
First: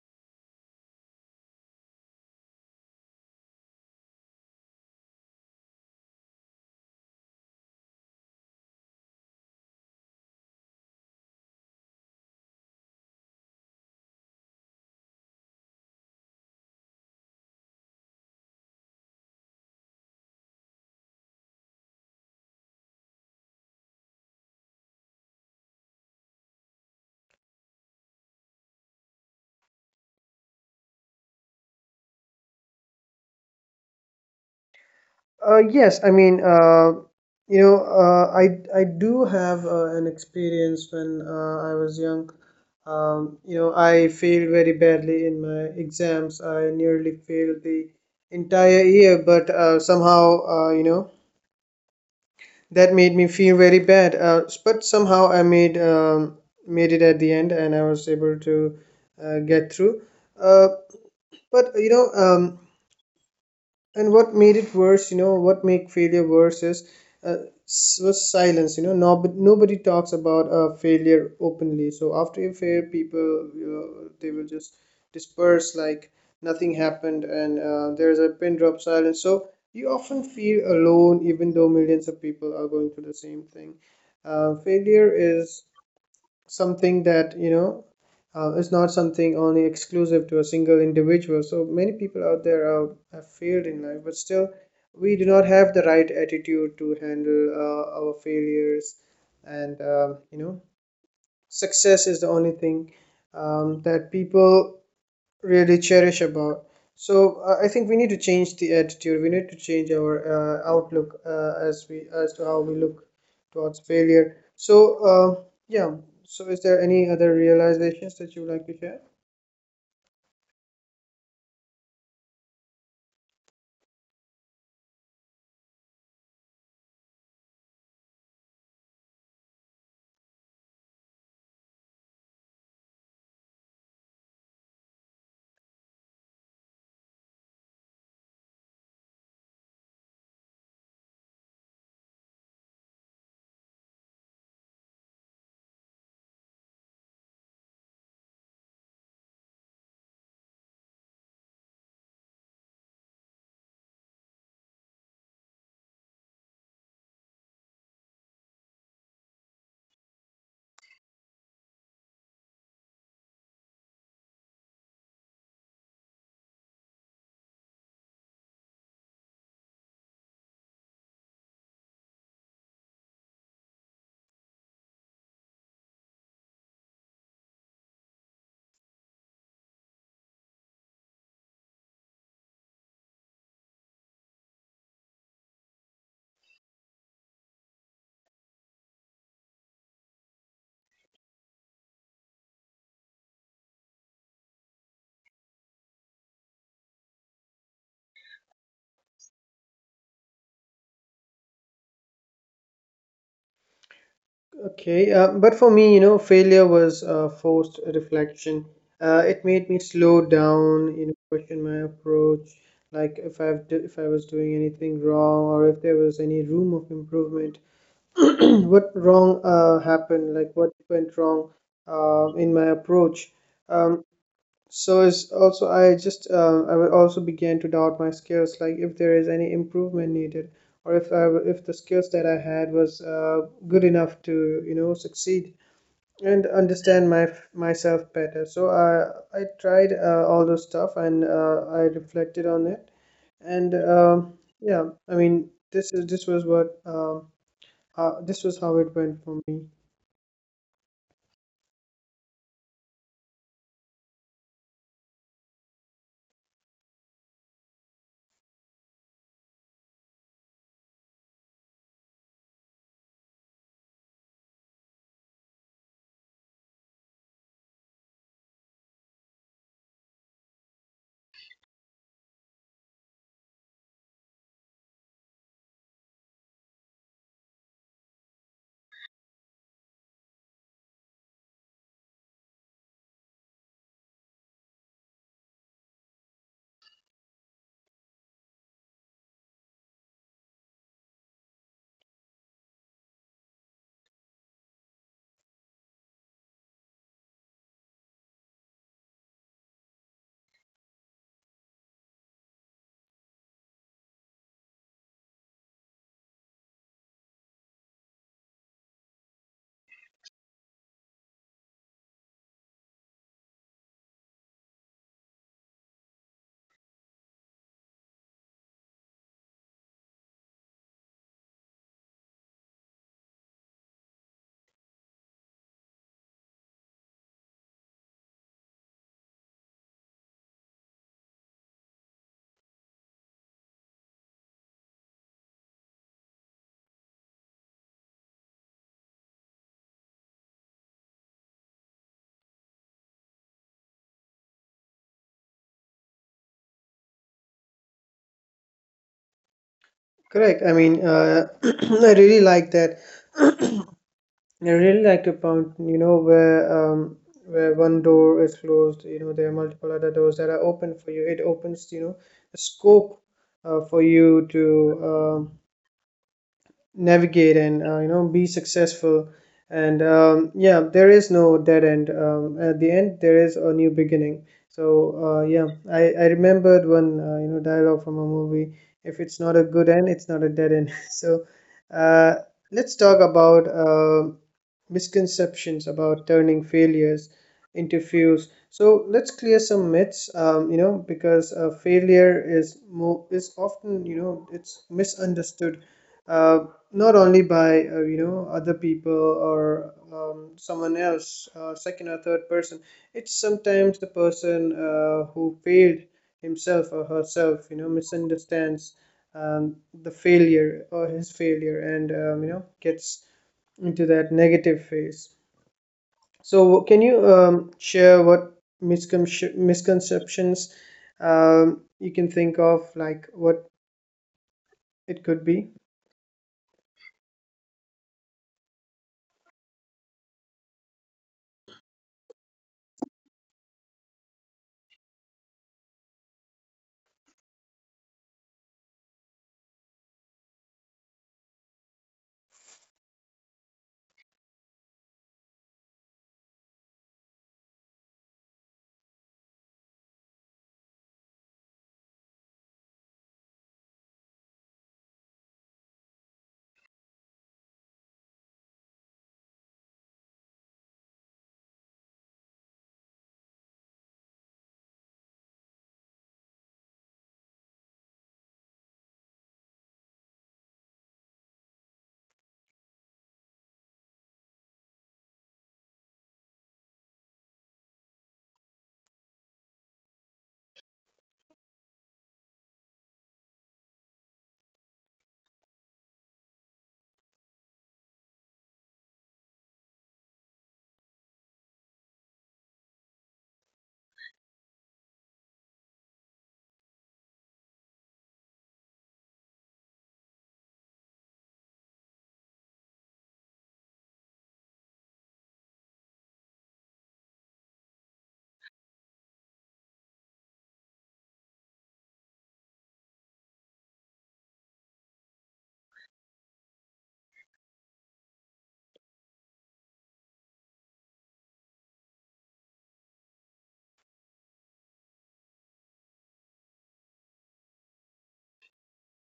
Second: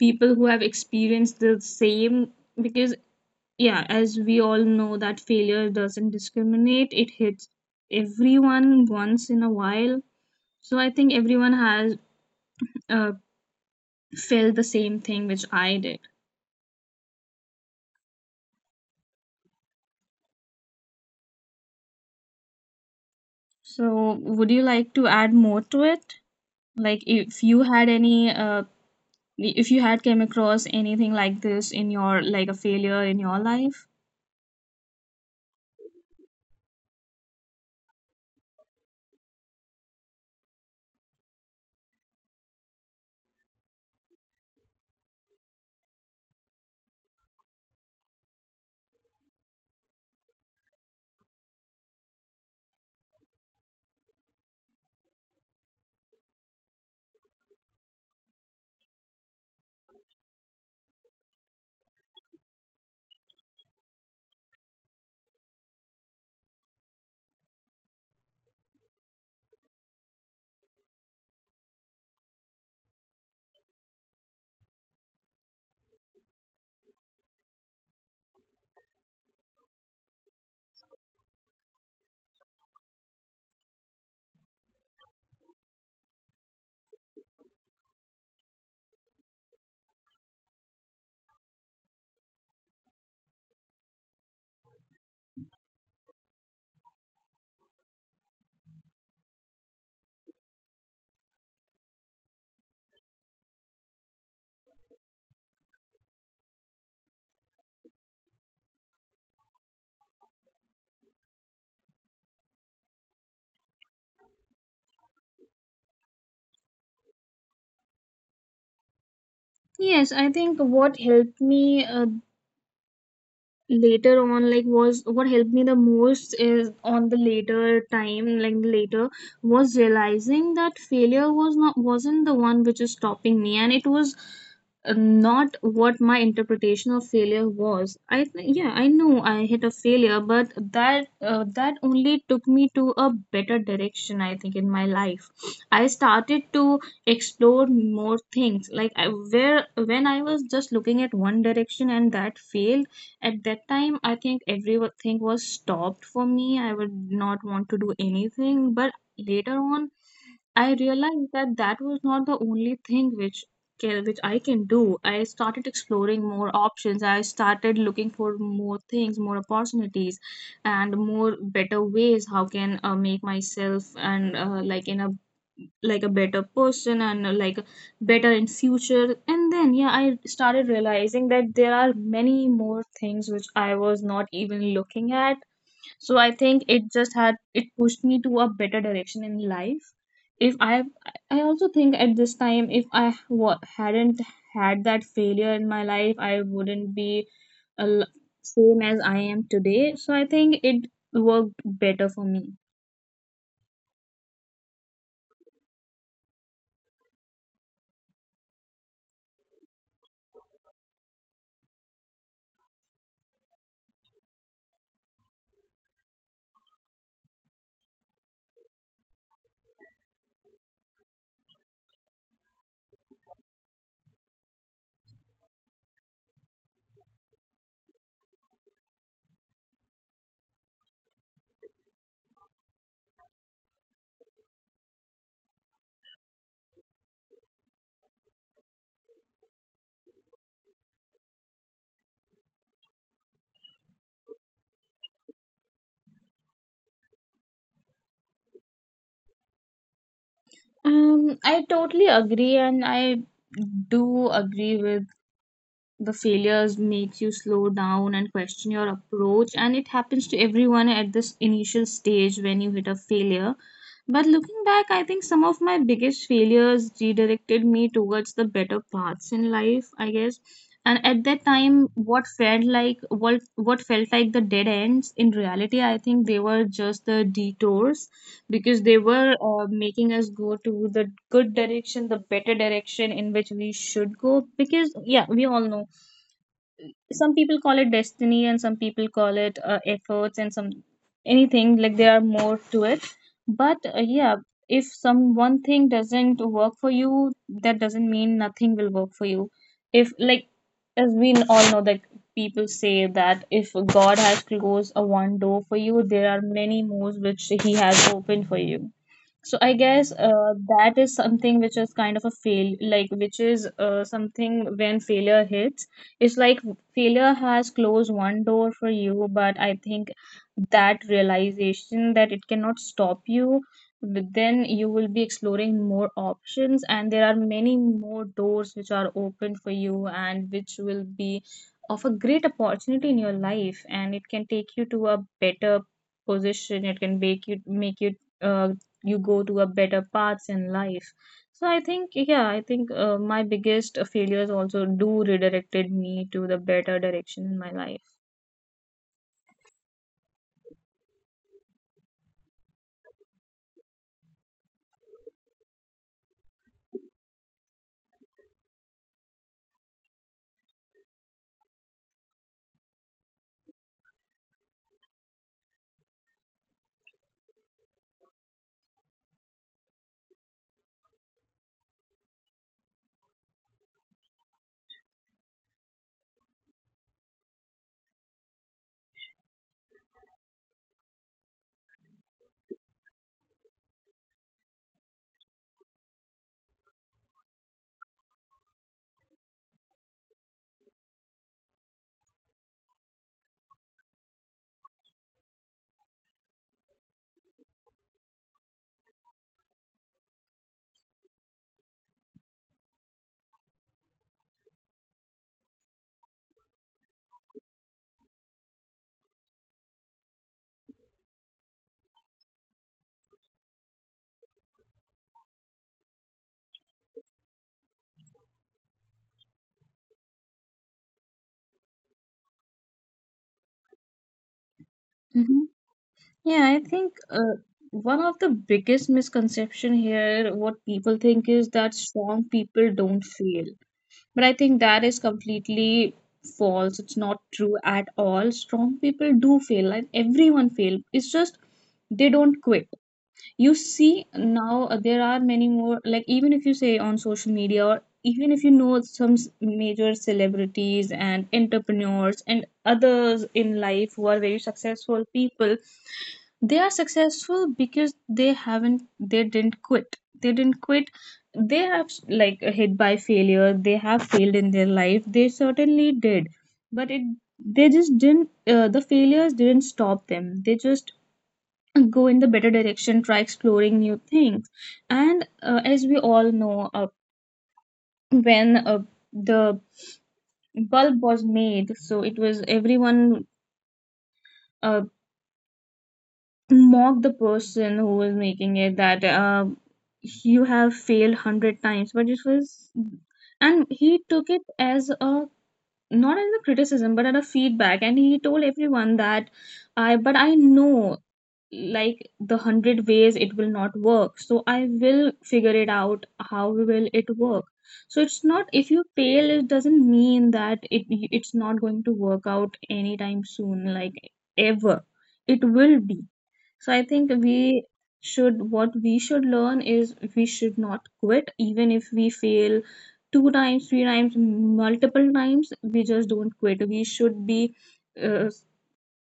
people who have experienced the same, because, yeah, as we all know that failure doesn't discriminate. It hits everyone once in a while. So I think everyone has uh, felt the same thing which I did. So would you like to add more to it, like if you had any uh, if you had came across anything like this in your, like, a failure in your life? Uh, yes, I mean, uh, you know, uh, I I do have uh, an experience when uh, I was young. Um, you know, I failed very badly in my exams. I nearly failed the entire year, but uh, somehow, uh, you know, that made me feel very bad. Uh, but somehow, I made um, made it at the end, and I was able to uh, get through. Uh, but you know, um, and what made it worse, you know, what make failure worse is, uh, s- was silence. You know, nobody nobody talks about uh, failure openly, so after you fail, people, you know, they will just disperse like nothing happened, and uh, there's a pin drop silence, so you often feel alone even though millions of people are going through the same thing. Uh, failure is something that, you know, uh, is not something only exclusive to a single individual. So many people out there are, have failed in life, but still we do not have the right attitude to handle uh, our failures. And um, you know, success is the only thing um, that people really cherish about. So uh, I think we need to change the attitude. We need to change our uh, outlook, uh, as we, as to how we look towards failure. So uh, yeah. So is there any other realizations that you would like to share? Yes, I think what helped me uh, later on, like, was what helped me the most is on the later time, like, the later was realizing that failure was not wasn't the one which is stopping me, and it was uh, not what my interpretation of failure was. I think, yeah, I know I hit a failure, but that uh, that only took me to a better direction, I think, in my life. I started to explore more things, like, I, where when I was just looking at one direction, and that failed. At that time, I think everything was stopped for me. I would not want to do anything. But later on, I realized that that was not the only thing which can, which I can do. I started exploring more options. I started looking for more things, more opportunities, and more better ways how can uh, make myself, and uh, like in a like a better person, and uh, like, better in future. And then, yeah, I started realizing that there are many more things which I was not even looking at. So I think it just had it pushed me to a better direction in life. If i I also think at this time, if I wa- hadn't had that failure in my life, I wouldn't be a l- same as I am today. So I think it worked better for me. Okay, uh, but for me, you know, failure was uh, forced reflection. Uh, it made me slow down, you know, question my approach, like if I've do, if I was doing anything wrong or if there was any room of improvement. What wrong uh, happened, like what went wrong uh, in my approach. Um, so it's also I just uh, I will also began to doubt my skills, like if there is any improvement needed, or if I, if the skills that I had was uh, good enough to, you know, succeed and understand my myself better. So I I tried uh, all those stuff, and uh, I reflected on it, and um yeah, I mean, this is, this was what um, uh, this was how it went for me. Um, I totally agree, and I do agree with, the failures makes you slow down and question your approach, and it happens to everyone at this initial stage when you hit a failure. But looking back, I think some of my biggest failures redirected me towards the better paths in life, I guess. And at that time, what felt like what what felt like the dead ends, in reality, I think they were just the detours, because they were uh, making us go to the good direction, the better direction in which we should go, because, yeah, we all know. Some people call it destiny, and some people call it uh, efforts, and some, anything, like, there are more to it. But, uh, yeah, if some one thing doesn't work for you, that doesn't mean nothing will work for you. If, like, as we all know that people say that if God has closed a one door for you, there are many more which he has opened for you. So I guess uh, that is something which is kind of a fail, like, which is uh, something when failure hits. It's like failure has closed one door for you, but I think that realization that it cannot stop you, but then you will be exploring more options, and there are many more doors which are open for you and which will be of a great opportunity in your life, and it can take you to a better position. It can make you make you uh, you go to a better paths in life. So I think, yeah, I think, uh, my biggest uh, failures also do redirected me to the better direction in my life. Correct. I mean, uh, I really like that. I really like the point, you know, where um, where one door is closed, you know, there are multiple other doors that are open for you. It opens, you know, a scope uh, for you to um, navigate and, uh, you know, be successful. And um, yeah, there is no dead end. Um, at the end, there is a new beginning. So uh, yeah, I, I remembered one, uh, you know, dialogue from a movie: if it's not a good end, it's not a dead end. So uh, let's talk about um misconceptions about turning failures into fuels. So let's clear some myths, um, you know, because uh, failure is mo- is often, you know, it's misunderstood, uh, not only by, uh, you know, other people or um, someone else, uh, second or third person. It's sometimes the person uh, who failed himself or herself, you know, misunderstands um, the failure or his failure, and, um, you know, gets into that negative phase. So, can you um, share what miscon- misconceptions um, you can think of, like what it could Hmm. be? Yeah, I think uh, one of the biggest misconception here, what people think is that strong people don't fail. But I think that is completely false. It's not true at all. Strong people do fail, and everyone fail. It's just they don't quit. You see, now uh, there are many more, like, even if you say on social media, or even if you know some s- major celebrities and entrepreneurs and others in life who are very successful people. They are successful because they haven't they didn't quit. They didn't quit. They have, like, hit by failure. They have failed in their life. They certainly did. But it they just didn't uh, the failures didn't stop them. They just go in the better direction, try exploring new things. And uh, as we all know, uh, when uh, the bulb was made, so it was everyone uh, mocked the person who was making it, that, uh, you have failed one hundred times. But it was and he took it as a not as a criticism, but as a feedback. And he told everyone that— I but I know, like, the hundred ways it will not work, so I will figure it out how will it work. So it's not— if you fail, it doesn't mean that it it's not going to work out anytime soon, like, ever. It will be. So I think we should, what we should learn is we should not quit, even if we fail two times, three times, multiple times, we just don't quit. We should be uh,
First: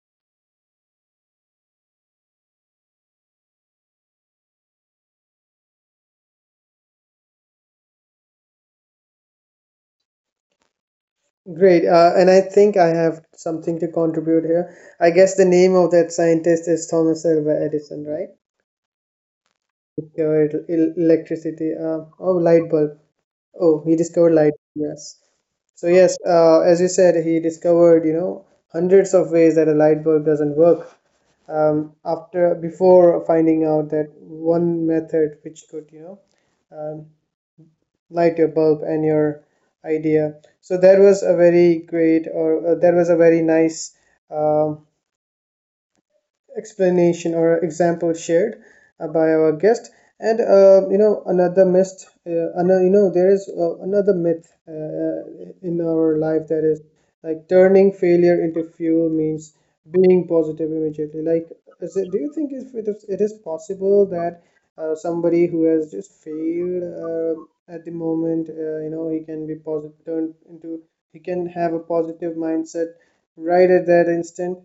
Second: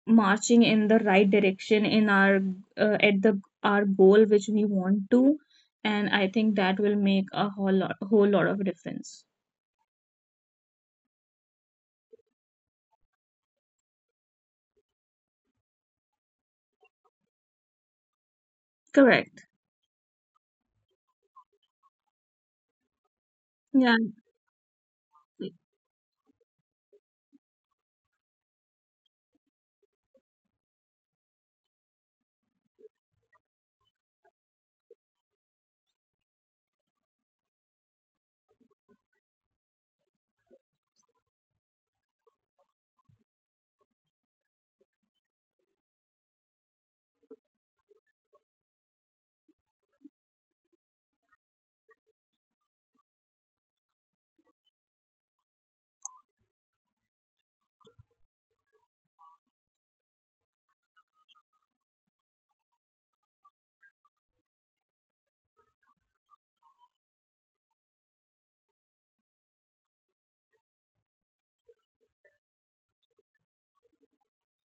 marching in the right direction in our uh, at the our goal which we want to, and I think that will make a whole lot whole lot of difference. Great. Uh, and I think I have something to contribute here. I guess the name of that scientist is Thomas Alva Edison, right? Correct. Discovered el- electricity. Uh, oh, light bulb. Oh, he Yeah, discovered light. Yes. So, yes, uh, as you said, he discovered, you know, hundreds of ways that a light bulb doesn't work, um, after before finding out that one method which could, you know, um, light your bulb and your idea. So that was a very great, or uh, that was a very nice um, explanation or example shared uh, by our guest. And uh, you know, another myth uh, another, you know, there is uh, another myth, uh, uh, in our life, that is like turning failure into fuel means being positive immediately. Like is it, do you think if it is, it is possible that uh, somebody who has just failed uh, at the moment, uh, you know, he can be positive, turned into, he can have a positive mindset right at that instant?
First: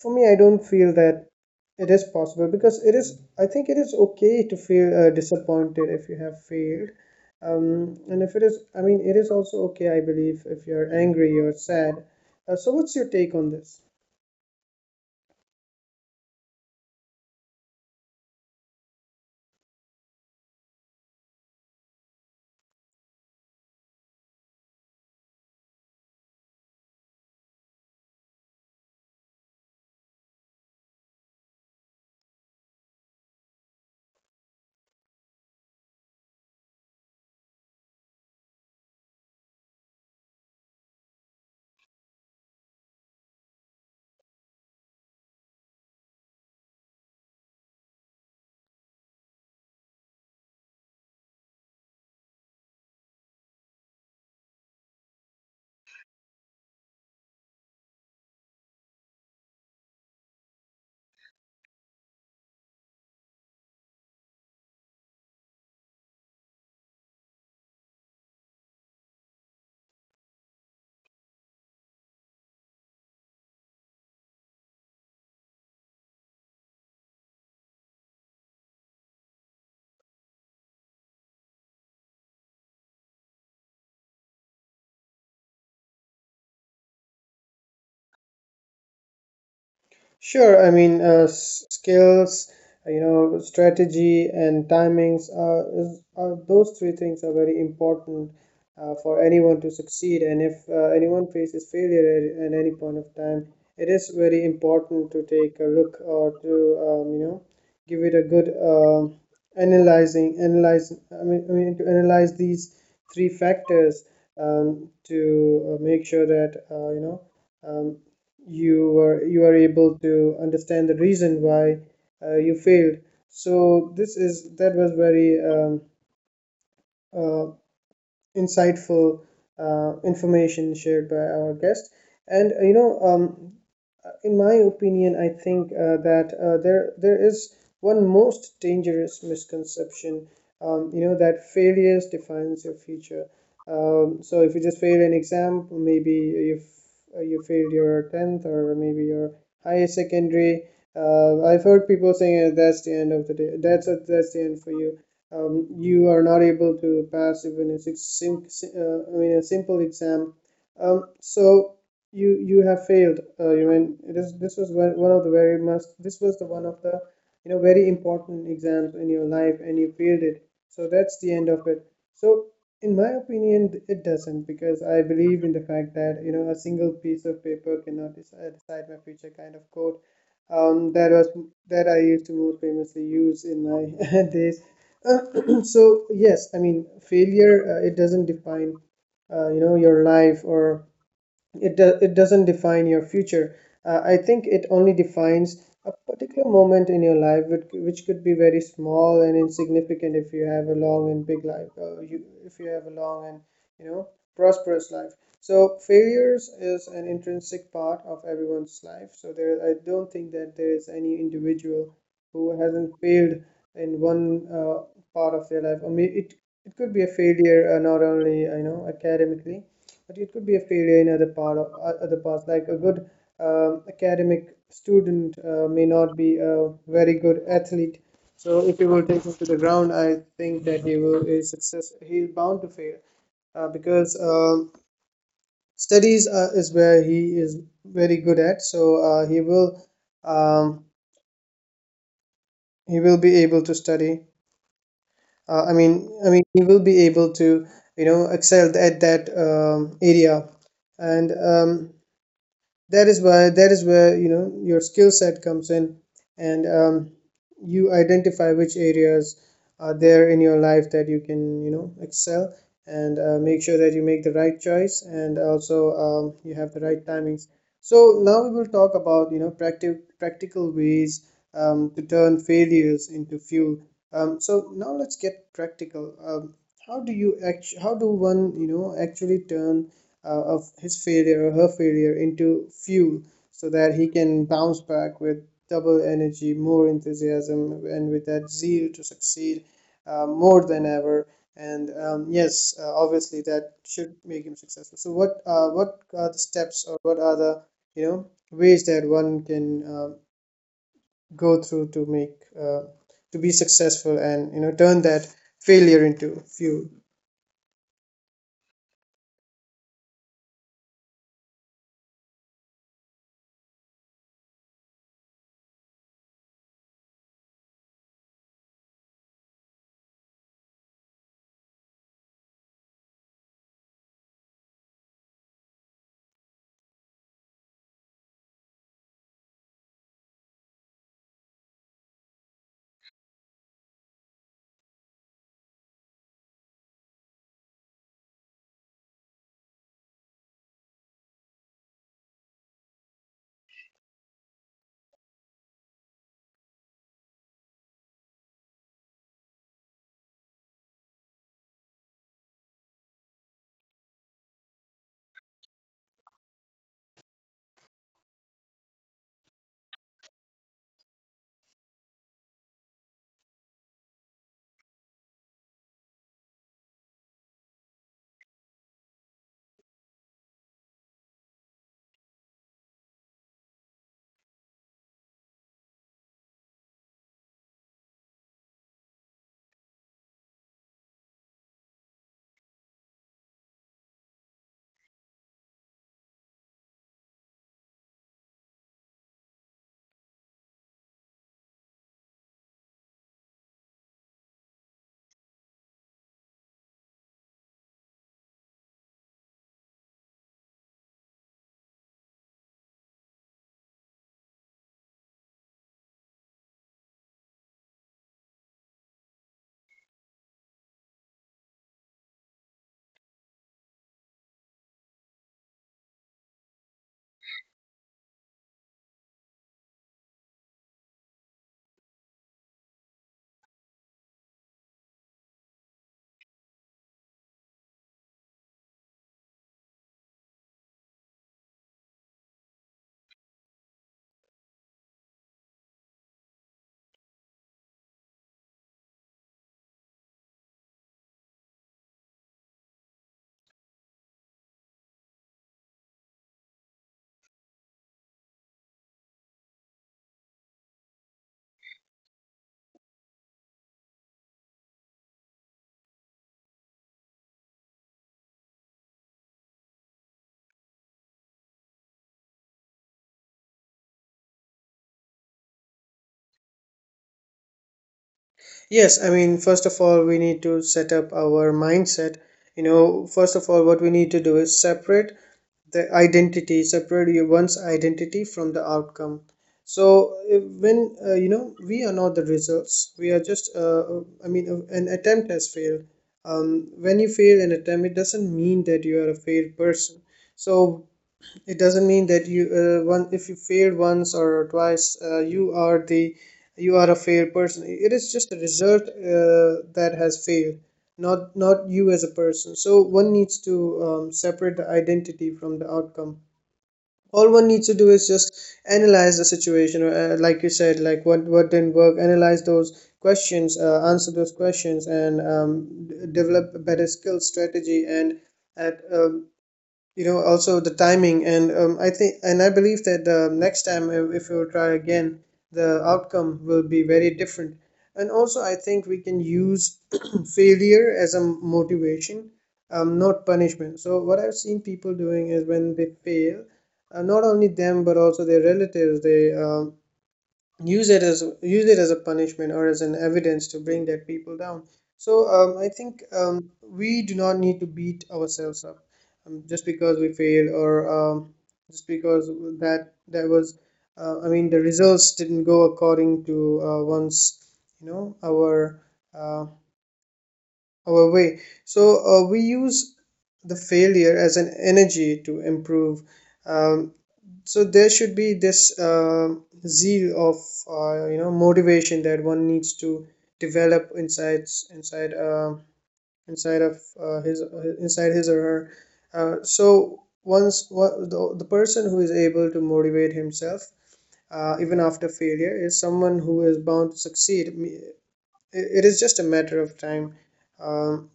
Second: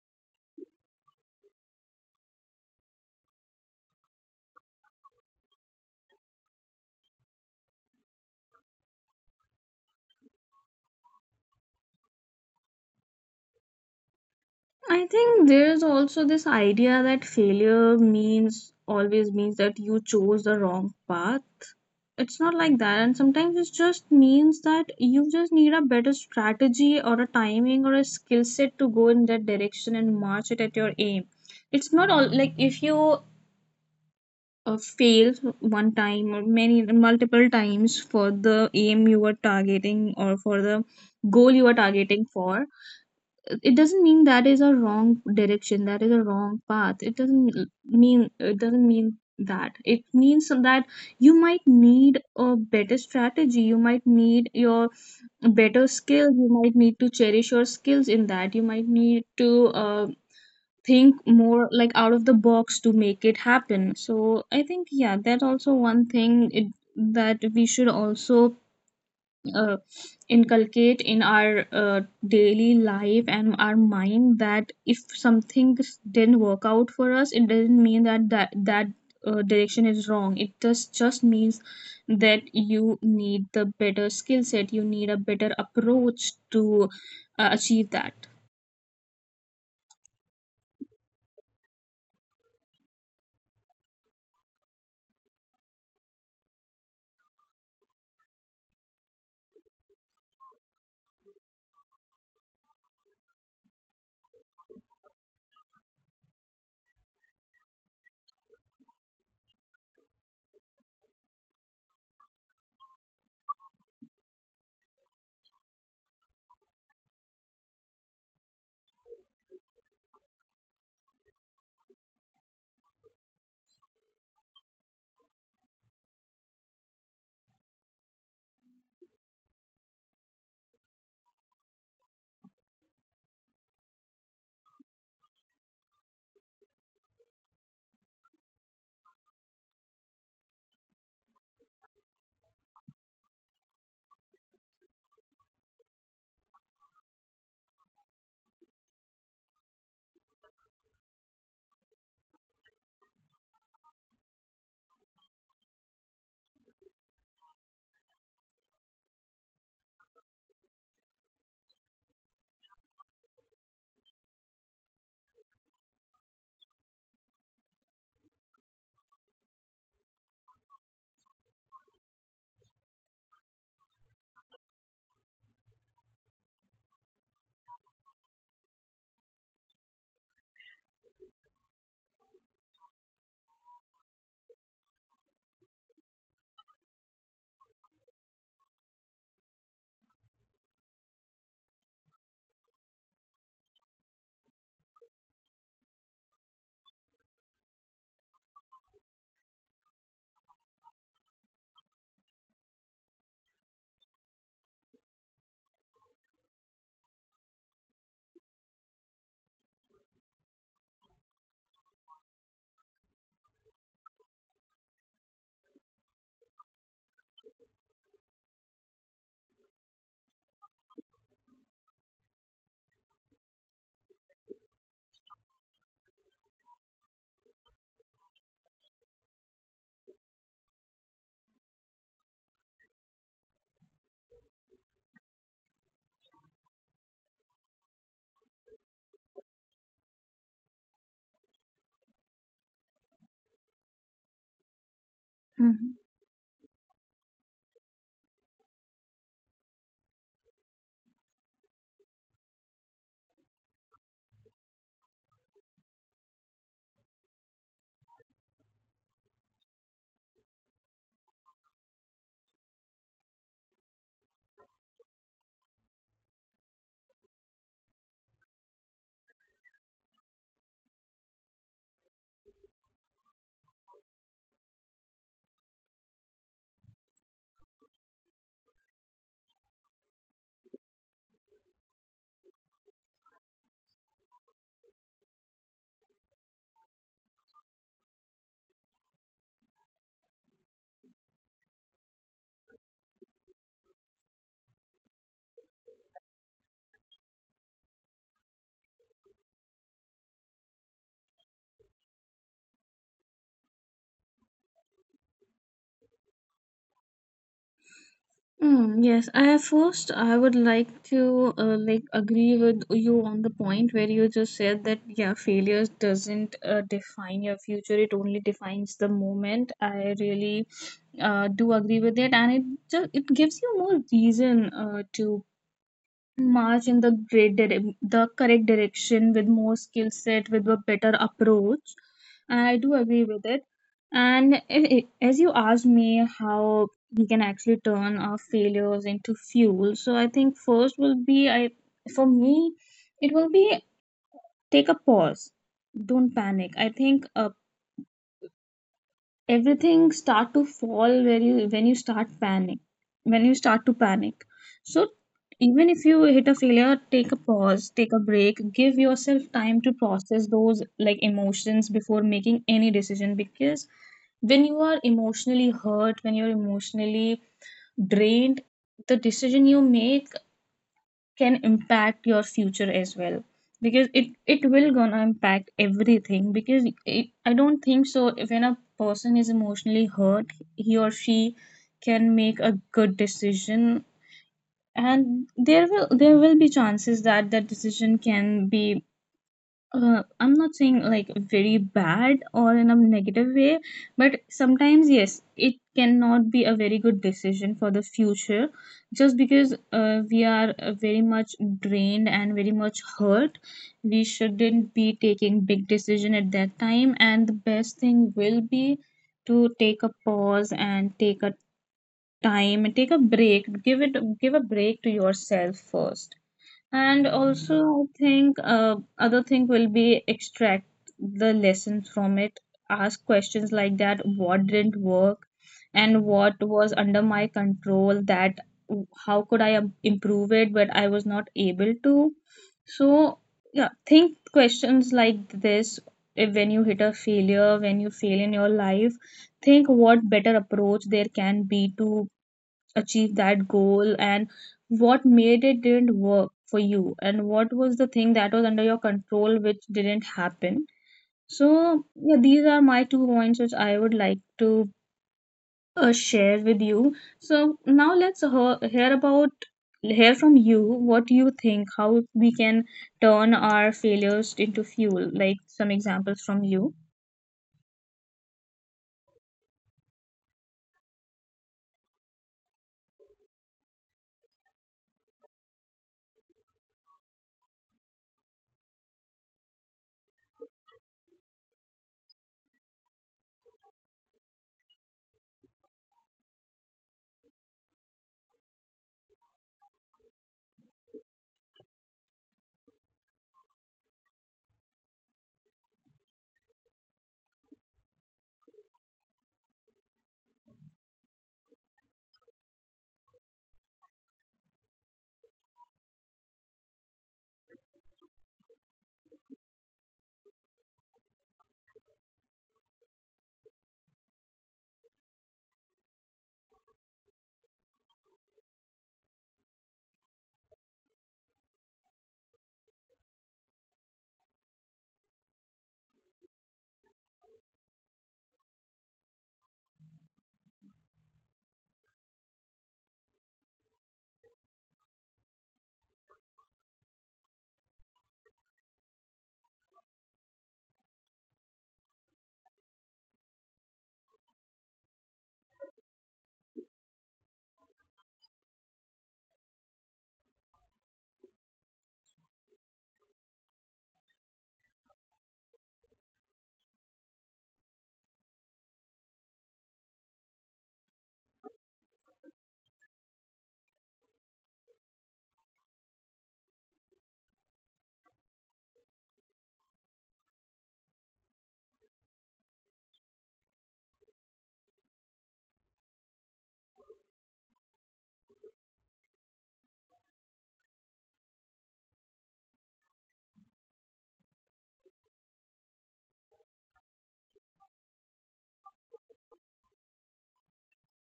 For me, I don't feel that it is possible, because it is, I think it is okay to feel uh, disappointed if you have failed. Um, and if it is, I mean, it is also okay, I believe, if you're angry or sad. Uh, so, what's your take on this? I think there is also this idea that failure means always means that you chose the wrong path. It's not like that, and sometimes it just means that you just need a better strategy, or a timing, or a skill set to go in that direction and march it at your aim. It's not all, like, if you uh, fail one time or many multiple times for the aim you were targeting, or for the goal you were targeting for, it doesn't mean that is a wrong direction, that is a wrong path. It doesn't l- mean it doesn't mean that, it means that you might need a better strategy, you might need your better skills, you might need to cherish your skills in that, you might need to uh, think more, like, out of the box to make it happen. So I think, yeah, that also one thing, it, that we should also uh, inculcate in our uh, daily life and our mind that if something didn't work out for us, it doesn't mean that that, that uh, direction is wrong. It just just means that you need the better skill set, you need a better approach to uh, achieve that. Sure, I mean, uh, s- skills, uh, you know, strategy and timings are, is, are, those three things are very important uh, for anyone to succeed. And if uh, anyone faces failure at, at any point of time, it is very important to take a look or to, um, you know, give it a good um analyzing, analyze, I mean, I mean, to analyze these three factors um, to uh, make sure that, uh, you know, um, you were, you are able to understand the reason why uh, you failed. So this is, that was very um, uh, insightful uh, information shared by our guest. And uh, you know, um, in my opinion, I think uh, that uh, there there is one most dangerous misconception. Um, you know, that failures defines your future. Um, so if you just fail an exam, maybe you uh, you failed your tenth, or maybe your higher secondary. Uh, I've heard people saying uh, that's the end of the day. That's that's the end for you. Um, you are not able to pass even a six, sim, si, uh, I mean, a simple exam. Um, so you you have failed. Uh, you mean, it is, this was one, one of the very must. This was the one of the, you know, very important exams in your life, and you failed it. So that's the end of it. So in my opinion, it doesn't, because I believe in the fact that, you know, a single piece of paper cannot decide, decide my future, kind of quote. Um, that was, that I used to most famously use in my days. So yes, I mean, failure, uh, it doesn't define, uh, you know, your life, or it do, it doesn't define your future. uh, I think it only defines a particular moment in your life which, which could be very small and insignificant if you have a long and big life. Uh, you, if you have a long and, you know, prosperous life. So failures is an intrinsic part of everyone's life. So there, I don't think that there is any individual who hasn't failed in one uh, part of their life. I mean, it it could be a failure, uh, not only, you know, academically, but it could be a failure in other part of other parts. Like a good um, academic student uh, may not be a very good athlete. So if you will take him to the ground, I think that he will is success, he's bound to fail, uh, because um studies uh, is where he is very good at. So uh, he will um, he will be able to study, uh, i Mhm. mean i mean he will be able to, you know, excel at that um, area. And um, that is why, that is where, you know, your skill set comes in. And um, you identify which areas are there in your life that you can, you know, excel, and uh, make sure that you make the right choice, and also um, you have the right timings. So now we will talk about, you know, practical practical ways um, to turn failures into fuel. Um, so now let's get practical. Um, how do you act- how do one, you know, actually turn uh, of his failure or her failure into fuel, so that he can bounce back with double energy, more enthusiasm, and with that zeal to succeed uh, more than ever. And um, yes, uh, obviously that should make him successful. So what uh, what are the steps, or what are the, you know, ways that one can uh, go through to make uh, to be successful, and, you know, turn that failure into fuel? Mm, yes, I first I would like to uh, like, agree with you on the point where you just said that, yeah, failure doesn't uh, define your future; it only defines the moment. I really uh, do agree with it, and it just it gives you more reason uh, to march in the great dire- the correct direction with more skill set, with a better approach. And I do agree with it. And i- i- as you asked me how we can actually turn our failures into fuel, so I think first will be— I for me it will be, take a pause. Don't panic. I think uh, everything start to fall where you when you start panic when you start to panic. So even if you hit a failure, take a pause, take a break, give yourself time to process those, like, emotions, before making any decision, because when you are emotionally hurt, when you're emotionally drained, the decision you make can impact your future as well. Because it it will gonna impact everything. Because it, I don't think so, if, when a person is emotionally hurt, he or she can make a good decision. And there will there will be chances that that decision can be, uh, I'm not saying like, very bad or in a negative way, but sometimes, yes, it cannot be a very good decision for the future, just because uh, we are uh, very much drained and very much hurt. We shouldn't be taking big decision at that time, and the best thing will be to take a pause and take a time and take a break. Give it give a break to yourself first. And also, I think, uh, other thing will be, extract the lessons from it. Ask questions like that: what didn't work, and what was under my control? That w- how could I im- improve it, but I was not able to. So, yeah, think questions like this. If, when you hit a failure, when you fail in your life, think what better approach there can be to achieve that goal, and what made it didn't work for you, and what was the thing that was under your control which didn't happen. So, yeah, these are my two points which I would like to uh, share with you. So now let's hear, hear about hear from you, what do you think, how we can turn our failures into fuel, like some examples from you? Yes, I mean, first of all, we need to set up our mindset. You know, first of all, what we need to do is separate the identity, separate your one's identity from the outcome. So if, when, uh, you know, we are not the results, we are just. Uh, I mean, uh, an attempt has failed. Um, when you fail an attempt, it doesn't mean that you are a failed person. So it doesn't mean that you uh, one if you failed once or twice, uh, you are the you are a failed person. It is just the result uh, that has failed, not not you as a person. So one needs to um, separate the identity from the outcome. All one needs to do is just analyze the situation, or, uh, like you said, like what what didn't work. Analyze those questions, uh, answer those questions, and um, d- develop a better skill strategy and at um, you know also the timing and um, I think and I believe that uh, next time if, if we'll try again, the outcome will be very different. And also I think we can use failure as a motivation, um, not punishment. So what I've seen people doing is when they fail, uh, not only them but also their relatives, they um, use it as use it as a punishment or as an evidence to bring that people down. So um, I think um, we do not need to beat ourselves up um, just because we failed or um, just because that that was uh, I mean the results didn't go according to uh, one's, you know, our, uh, our way. So uh, we use the failure as an energy to improve. um, so there should be this uh, zeal of uh, you know motivation that one needs to develop inside, inside uh, inside of uh, his inside his or her. Uh, so once, what, the, the person who is able to motivate himself uh, even after failure is someone who is bound to succeed. Me- it it is just a matter of time, um,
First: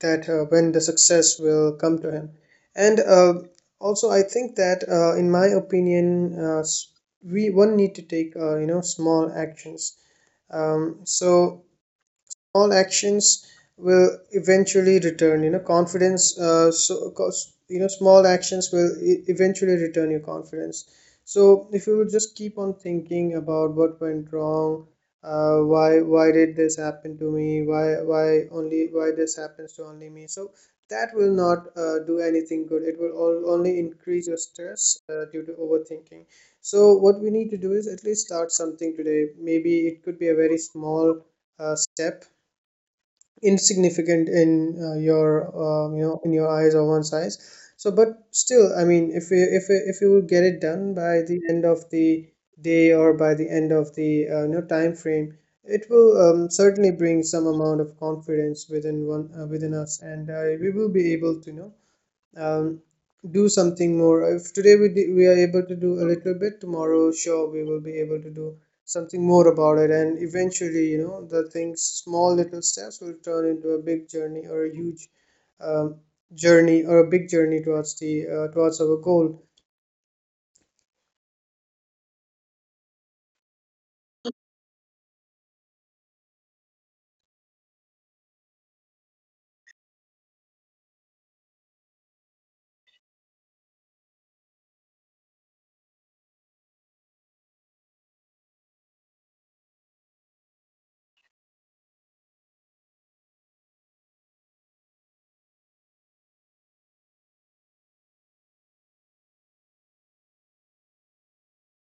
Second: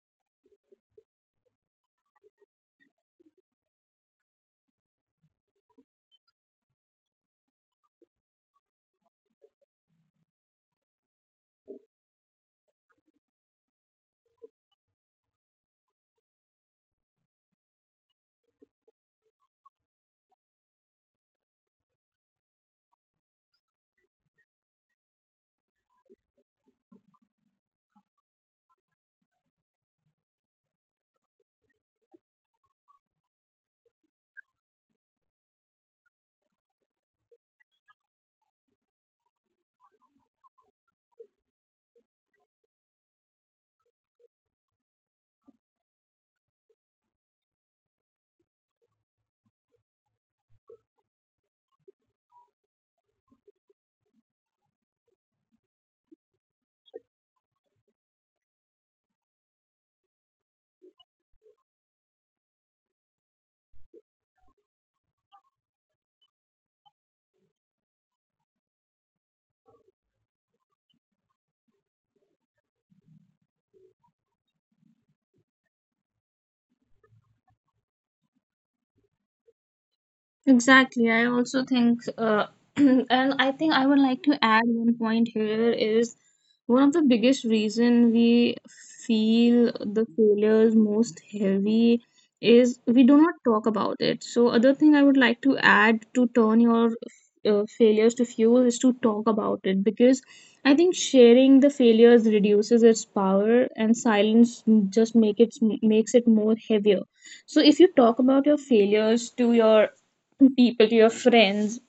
that uh, when the success will come to him. And uh, also I think that uh, in my opinion uh, s- we one need to take uh, you know small actions. um, so Small actions will eventually return, you know, confidence. Uh, so because, you know, small actions will e- eventually return your confidence. So if you would just keep on thinking about what went wrong, uh, why why did this happen to me, why why only why this happens to only me? So that will not uh, do anything good. It will all, only increase your stress uh, due to overthinking. So what we need to do is at least start something today. Maybe it could be a very small uh, step, insignificant in uh, your uh, you know in your eyes or one's eyes. So but still, I mean, if you if you- if you will get it done by the end of the day, or by the end of the uh, you know time frame, it will um, certainly bring some amount of confidence within one, uh, within us, and uh, we will be able to, you know, um, do something more. If today we d- we are able to do a little bit, tomorrow sure we will be able to do something more about it, and eventually, you know, the things, small little steps, will turn into a big journey or a huge, um, journey or a big journey towards the uh, towards our goal. Exactly. I also think, uh, and I think I would like to add one point here is one of the biggest reason we feel the failures most heavy is we do not talk about it. So other thing I would like to add to turn your uh, failures to fuel is to talk about it, because I think sharing the failures reduces its power, and silence just make it makes it more heavier. So if you talk about your failures to your people, to your friends,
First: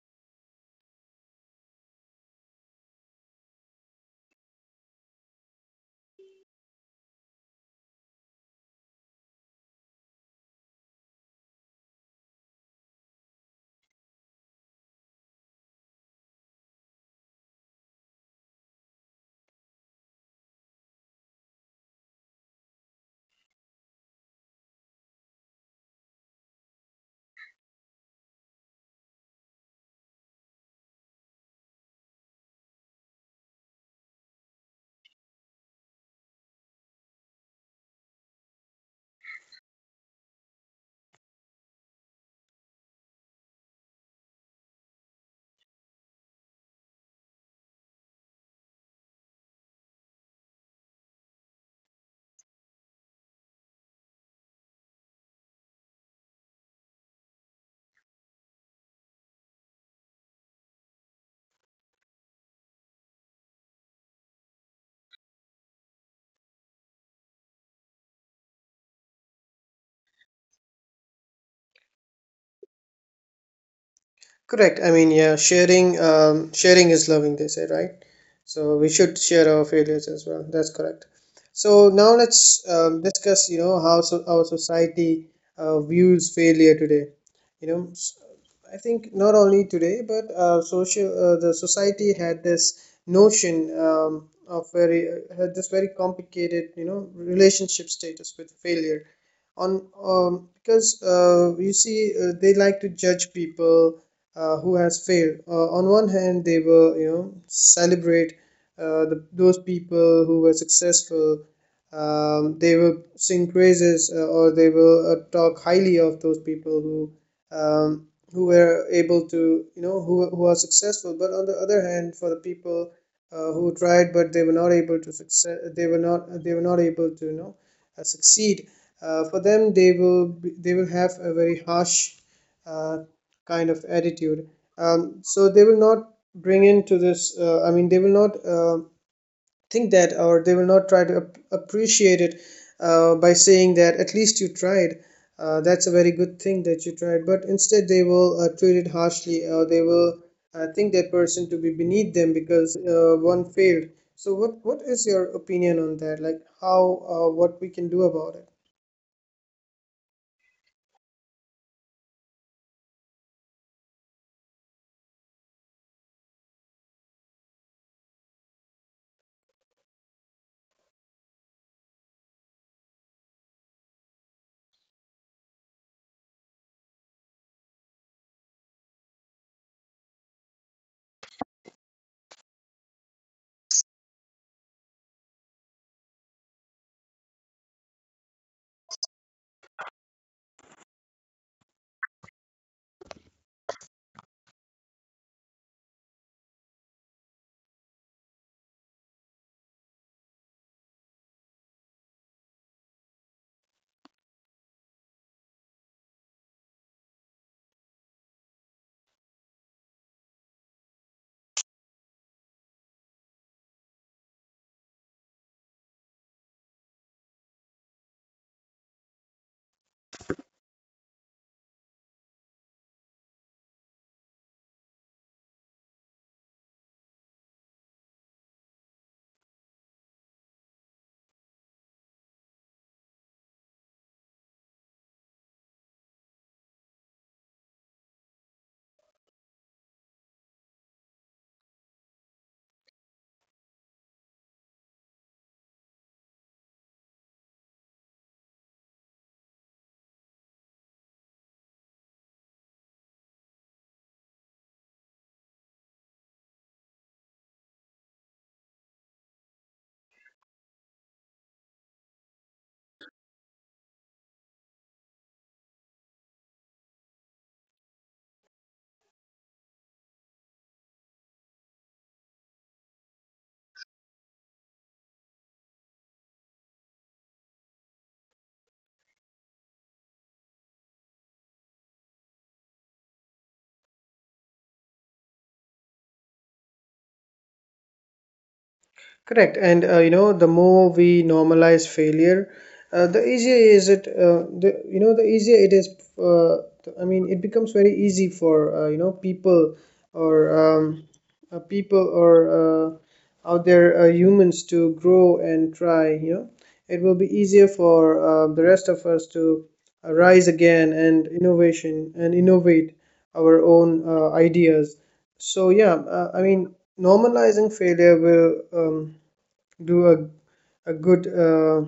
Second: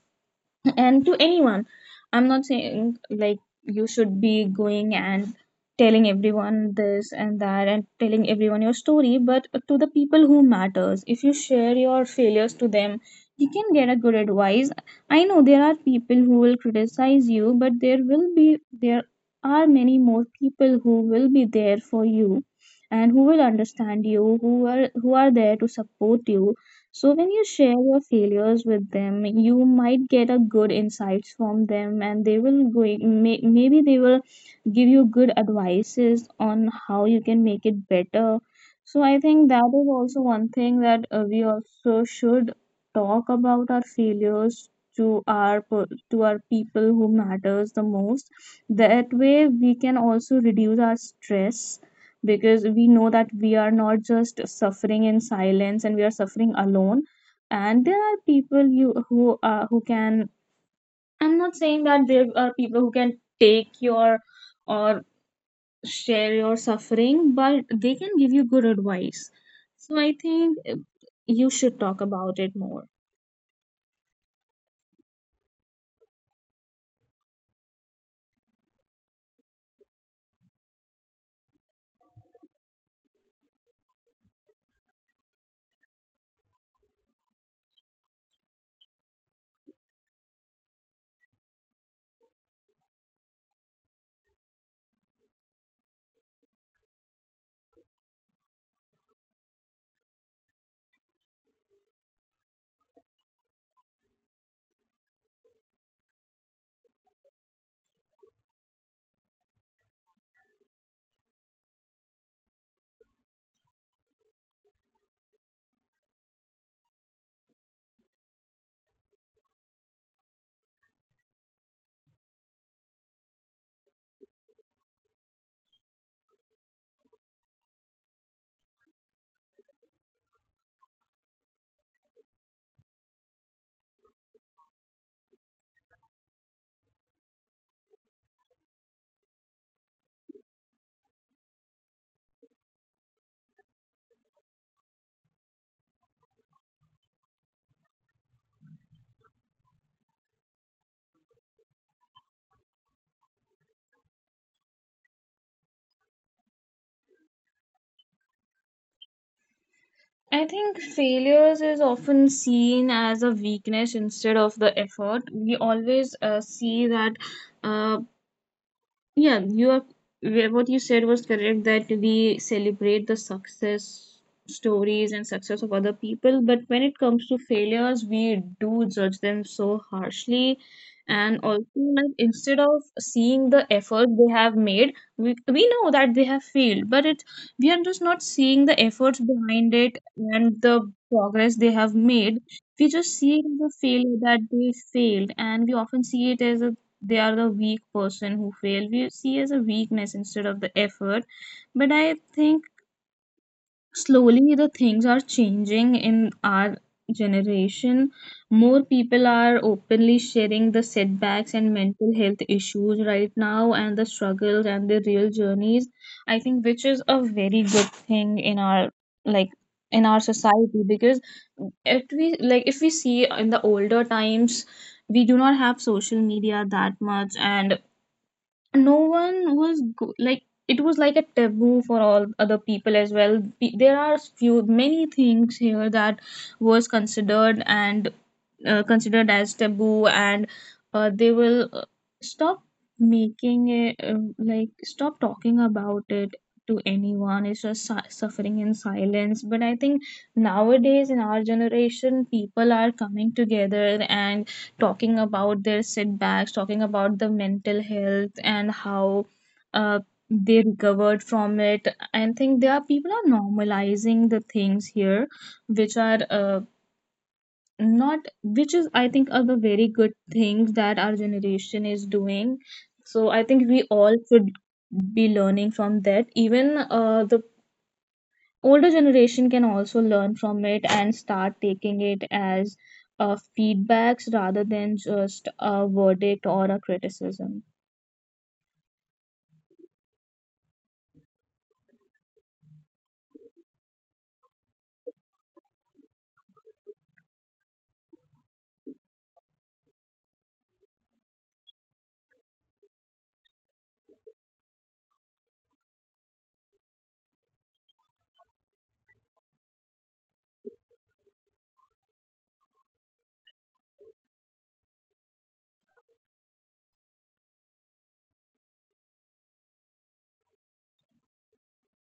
and to anyone. I'm not saying like you should be going and telling everyone this and that and telling everyone your story, but to the people who matters. If you share your failures to them, you can get a good advice. I know there are people who will criticize you, but there will be there are many more people who will be there for you and who will understand you, who are who are there to support you. So when you share your failures with them, you might get a good insights from them, and they will going may, maybe they will give you good advices on how you can make it better. So I think that is also one thing that uh, we also should talk about our failures to our per- to our people who matters the most. That way we can also reduce our stress, because we know that we are not just suffering in silence and we are suffering alone, and there are people you who uh, who can I'm not saying that there are people who can take your or share your suffering, but they can give you good advice. So I think uh, you should talk about it more. Correct. I mean, yeah, sharing, um, sharing is loving, they say, right? So we should share our failures as well. That's correct. So now let's um, discuss, you know, how, so our society uh, views failure today. You know, s- I think not only today, but uh, social uh, the society had this notion um, of very uh, had this very complicated, you know, relationship status with failure on um, because uh, you see, uh, they like to judge people uh, who has failed. Uh, on one hand, they will, you know, celebrate uh, the, those people who were successful. Um, they will sing praises uh, or they will uh, talk highly of those people who um, who were able to, you know, who who are successful. But on the other hand, for the people uh, who tried but they were not able to success, they were not they were not able to, you know, uh, succeed. Uh, for them, they will be, they will have a very harsh uh, kind of attitude. Um, so they will not bring into this, uh, I mean, they will not uh, think that, or they will not try to ap- appreciate it uh, by saying that at least you tried. Uh, that's a very good thing that you tried. But instead, they will uh, treat it harshly, or they will uh, think that person to be beneath them because uh, one failed. So what, what is your opinion on that? Like how, uh, what we can do about it? I think failures is often seen as a weakness instead of the effort. We always uh, see that uh, Yeah, you are yeah, what you said was correct, that we celebrate the success stories and success of other people, but when it comes to failures, we do judge them so harshly. And also, like, instead of seeing the effort they have made, we, we know that they have failed, but it we are just not seeing the efforts behind it and the progress they have made. We just see the failure that they failed, and we often see it as a they are the weak person who fail we see as a weakness instead of the effort. But I think slowly the things are changing in our generation. More people are openly sharing the setbacks and mental health issues right now, and the struggles and the real journeys. I think which is a very good thing in our, like, in our society. Because if we, like, if we see in the older times, we do not have social media that much, and no one was go- like it was like a taboo for all other people as well. Pe- there are few many things here that was considered and uh, considered as taboo, and uh, they will uh, stop making it, uh, like stop talking about it to anyone. It's just su- suffering in silence. But I think nowadays in our generation people are coming together and talking about their setbacks, talking about the mental health and how uh, they recovered from it. I think there are people are normalizing the things here, which are uh, not, which is I think are the very good things that our generation is doing. So I think we all should be learning from that. Even uh, the older generation can also learn from it and start taking it as uh, feedbacks rather than just a verdict or a criticism. Correct. And uh, you know, the more we normalize failure, uh, the easier is it. Uh, the, you know, the easier it is. Uh, I mean, it becomes very easy for uh, you know people or um, uh, people or uh, out there, uh, humans to grow and try. You know, it will be easier for uh, the rest of us to uh, rise again and innovation and innovate our own uh, ideas. So yeah, uh, I mean, normalizing failure will, Um, do a, a good uh,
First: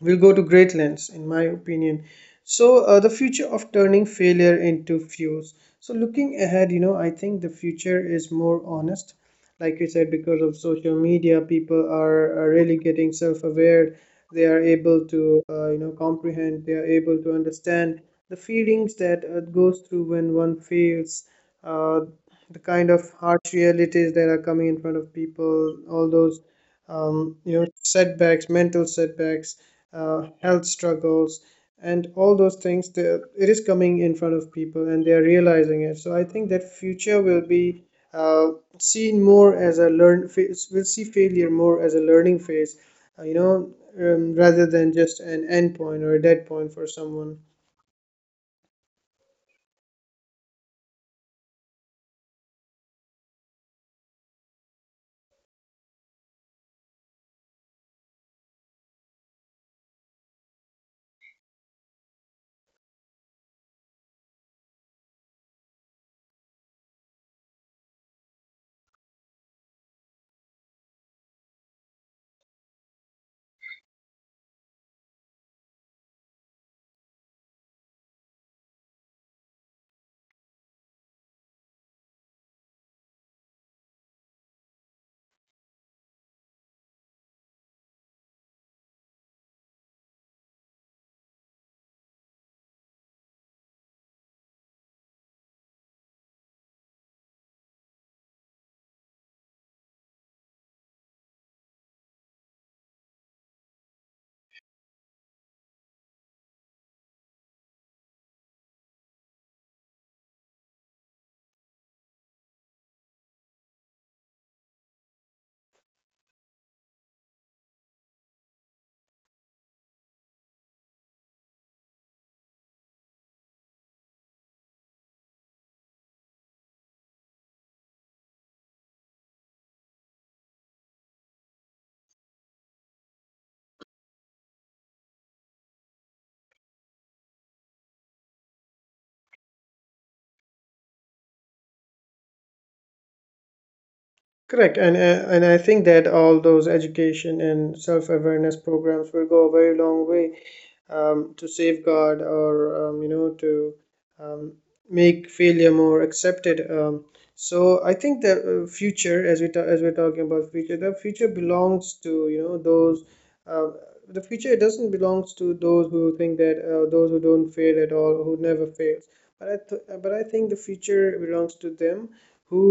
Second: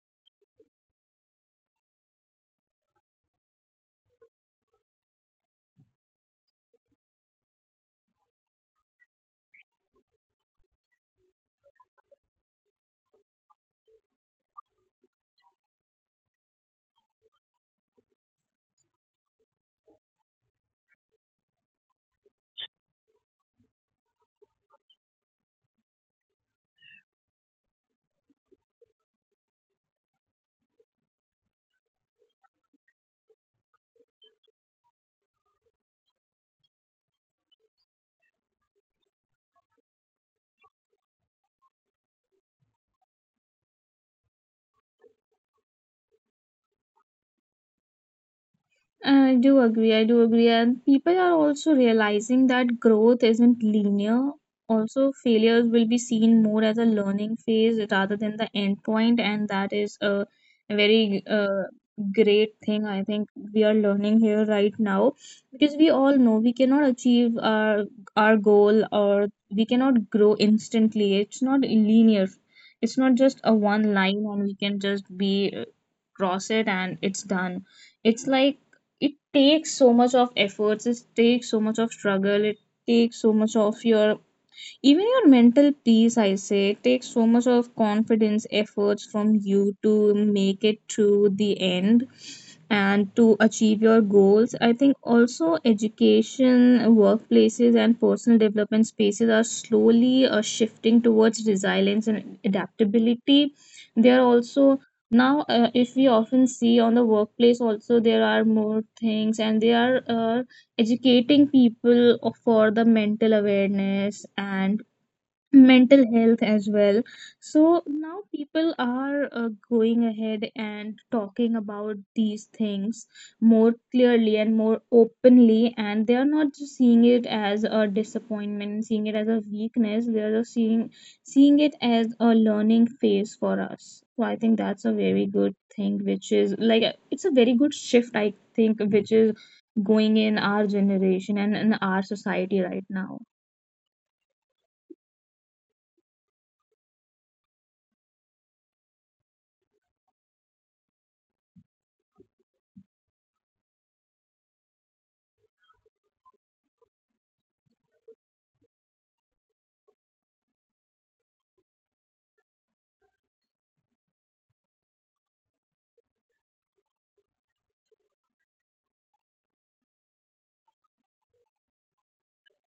will go to great lengths, in my opinion. So uh, the future of turning failure into fuels. So looking ahead, you know, I think the future is more honest. Like you said, because of social media, people are, are really getting self-aware. They are able to uh, you know comprehend, they are able to understand the feelings that uh, goes through when one fails, uh, the kind of harsh realities that are coming in front of people, all those um, you know setbacks, mental setbacks, uh, health struggles, and all those things, they, it is coming in front of people and they are realizing it. So I think that future will be uh, seen more as a learn phase we'll see failure more as a learning phase, uh, you know, um, rather than just an end point or a dead point for someone. I do agree. I do agree. And people are also realizing that growth isn't linear. Also, failures will be seen more as a learning phase rather than the end point, and that is a very uh, great thing. I think we are learning here right now, because we all know we cannot achieve our our goal, or we cannot grow instantly. It's not linear. It's not just a one line, and we can just be uh, cross it and it's done. It's like it takes so much of efforts, it takes so much of struggle, it takes so much of your, even your mental peace I say, takes so much of confidence efforts from you to make it to the end and to achieve your goals. I think also education, workplaces and personal development spaces are slowly uh, shifting towards resilience and adaptability. They are also now, uh, if we often see on the workplace also, there are more things, and they are uh, educating people for the mental awareness and mental health as well. So now people are uh, going ahead and talking about these things more clearly and more openly, and they are not just seeing it as a disappointment, seeing it as a weakness. They are just seeing seeing it as a learning phase for us. So I think that's a very good thing, which is like, it's a very good shift I think, which is going in our generation and in our society right now. Correct. And uh, and I think that all those education and self-awareness programs will go a very long way um, to safeguard, or um, you know to um, make failure more accepted. Um, so I think the uh, future, as we ta- as we're talking about future, the future belongs to, you know, those. Uh, the future doesn't belongs to those who think that uh, those who don't fail at all, who never fails. But I th- but I think the future belongs to them who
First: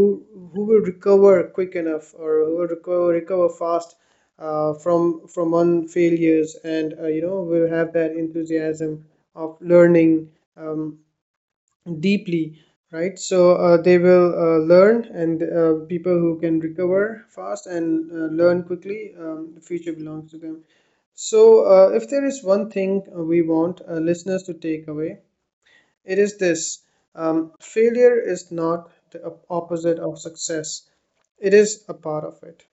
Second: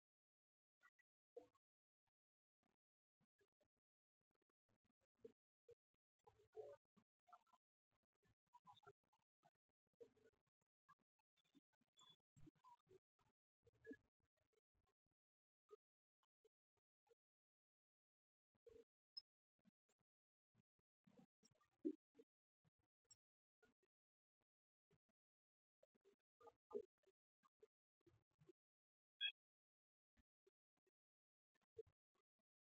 who will recover quick enough, or who will recover recover fast uh, from from one failures, and uh, you know will have that enthusiasm of learning, um, deeply, right? So uh, they will uh, learn, and uh, people who can recover fast and uh, learn quickly, um, the future belongs to them. So uh, if there is one thing uh, we want uh, listeners to take away, it is this: um, failure is not the op- opposite of success, it is a part of it.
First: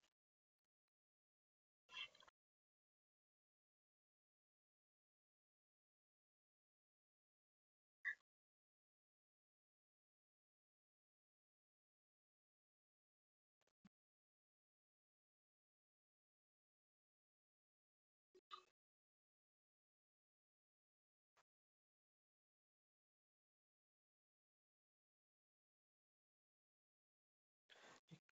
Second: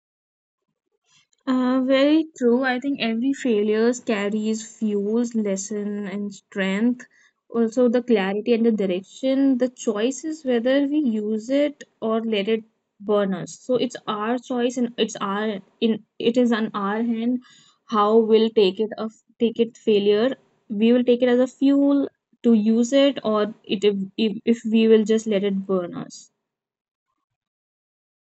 Uh, very true. I think every failures carries fuels, lesson, and strength. Also, the clarity and the direction. The choice is whether we use it or let it burn us. So it's our choice, and it's our in it is on our hand how we'll take it of take it failure. We will take it as a fuel to use it, or it if, if if we will just let it burn us.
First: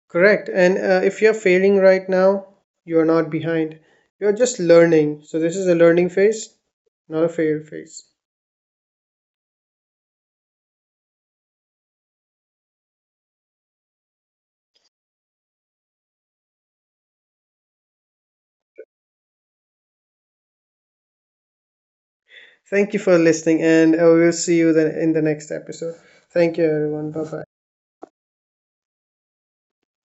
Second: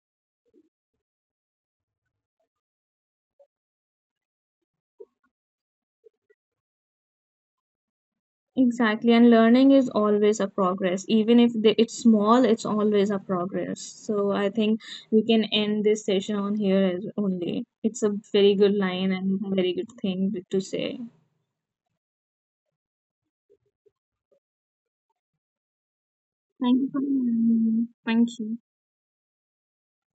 Correct. And uh, if you're failing right now, you're not behind. You're just learning. So this is a learning phase, not a fail phase. Exactly, and learning is always a progress. Even if the, it's small, it's always a progress. So I think we can end this session on here as only. It's a very good line and a very good thing to say. Thank you for listening, and uh, we will see you then in the next episode. Thank you, Thank you for everyone. Bye bye. having me. Thank you.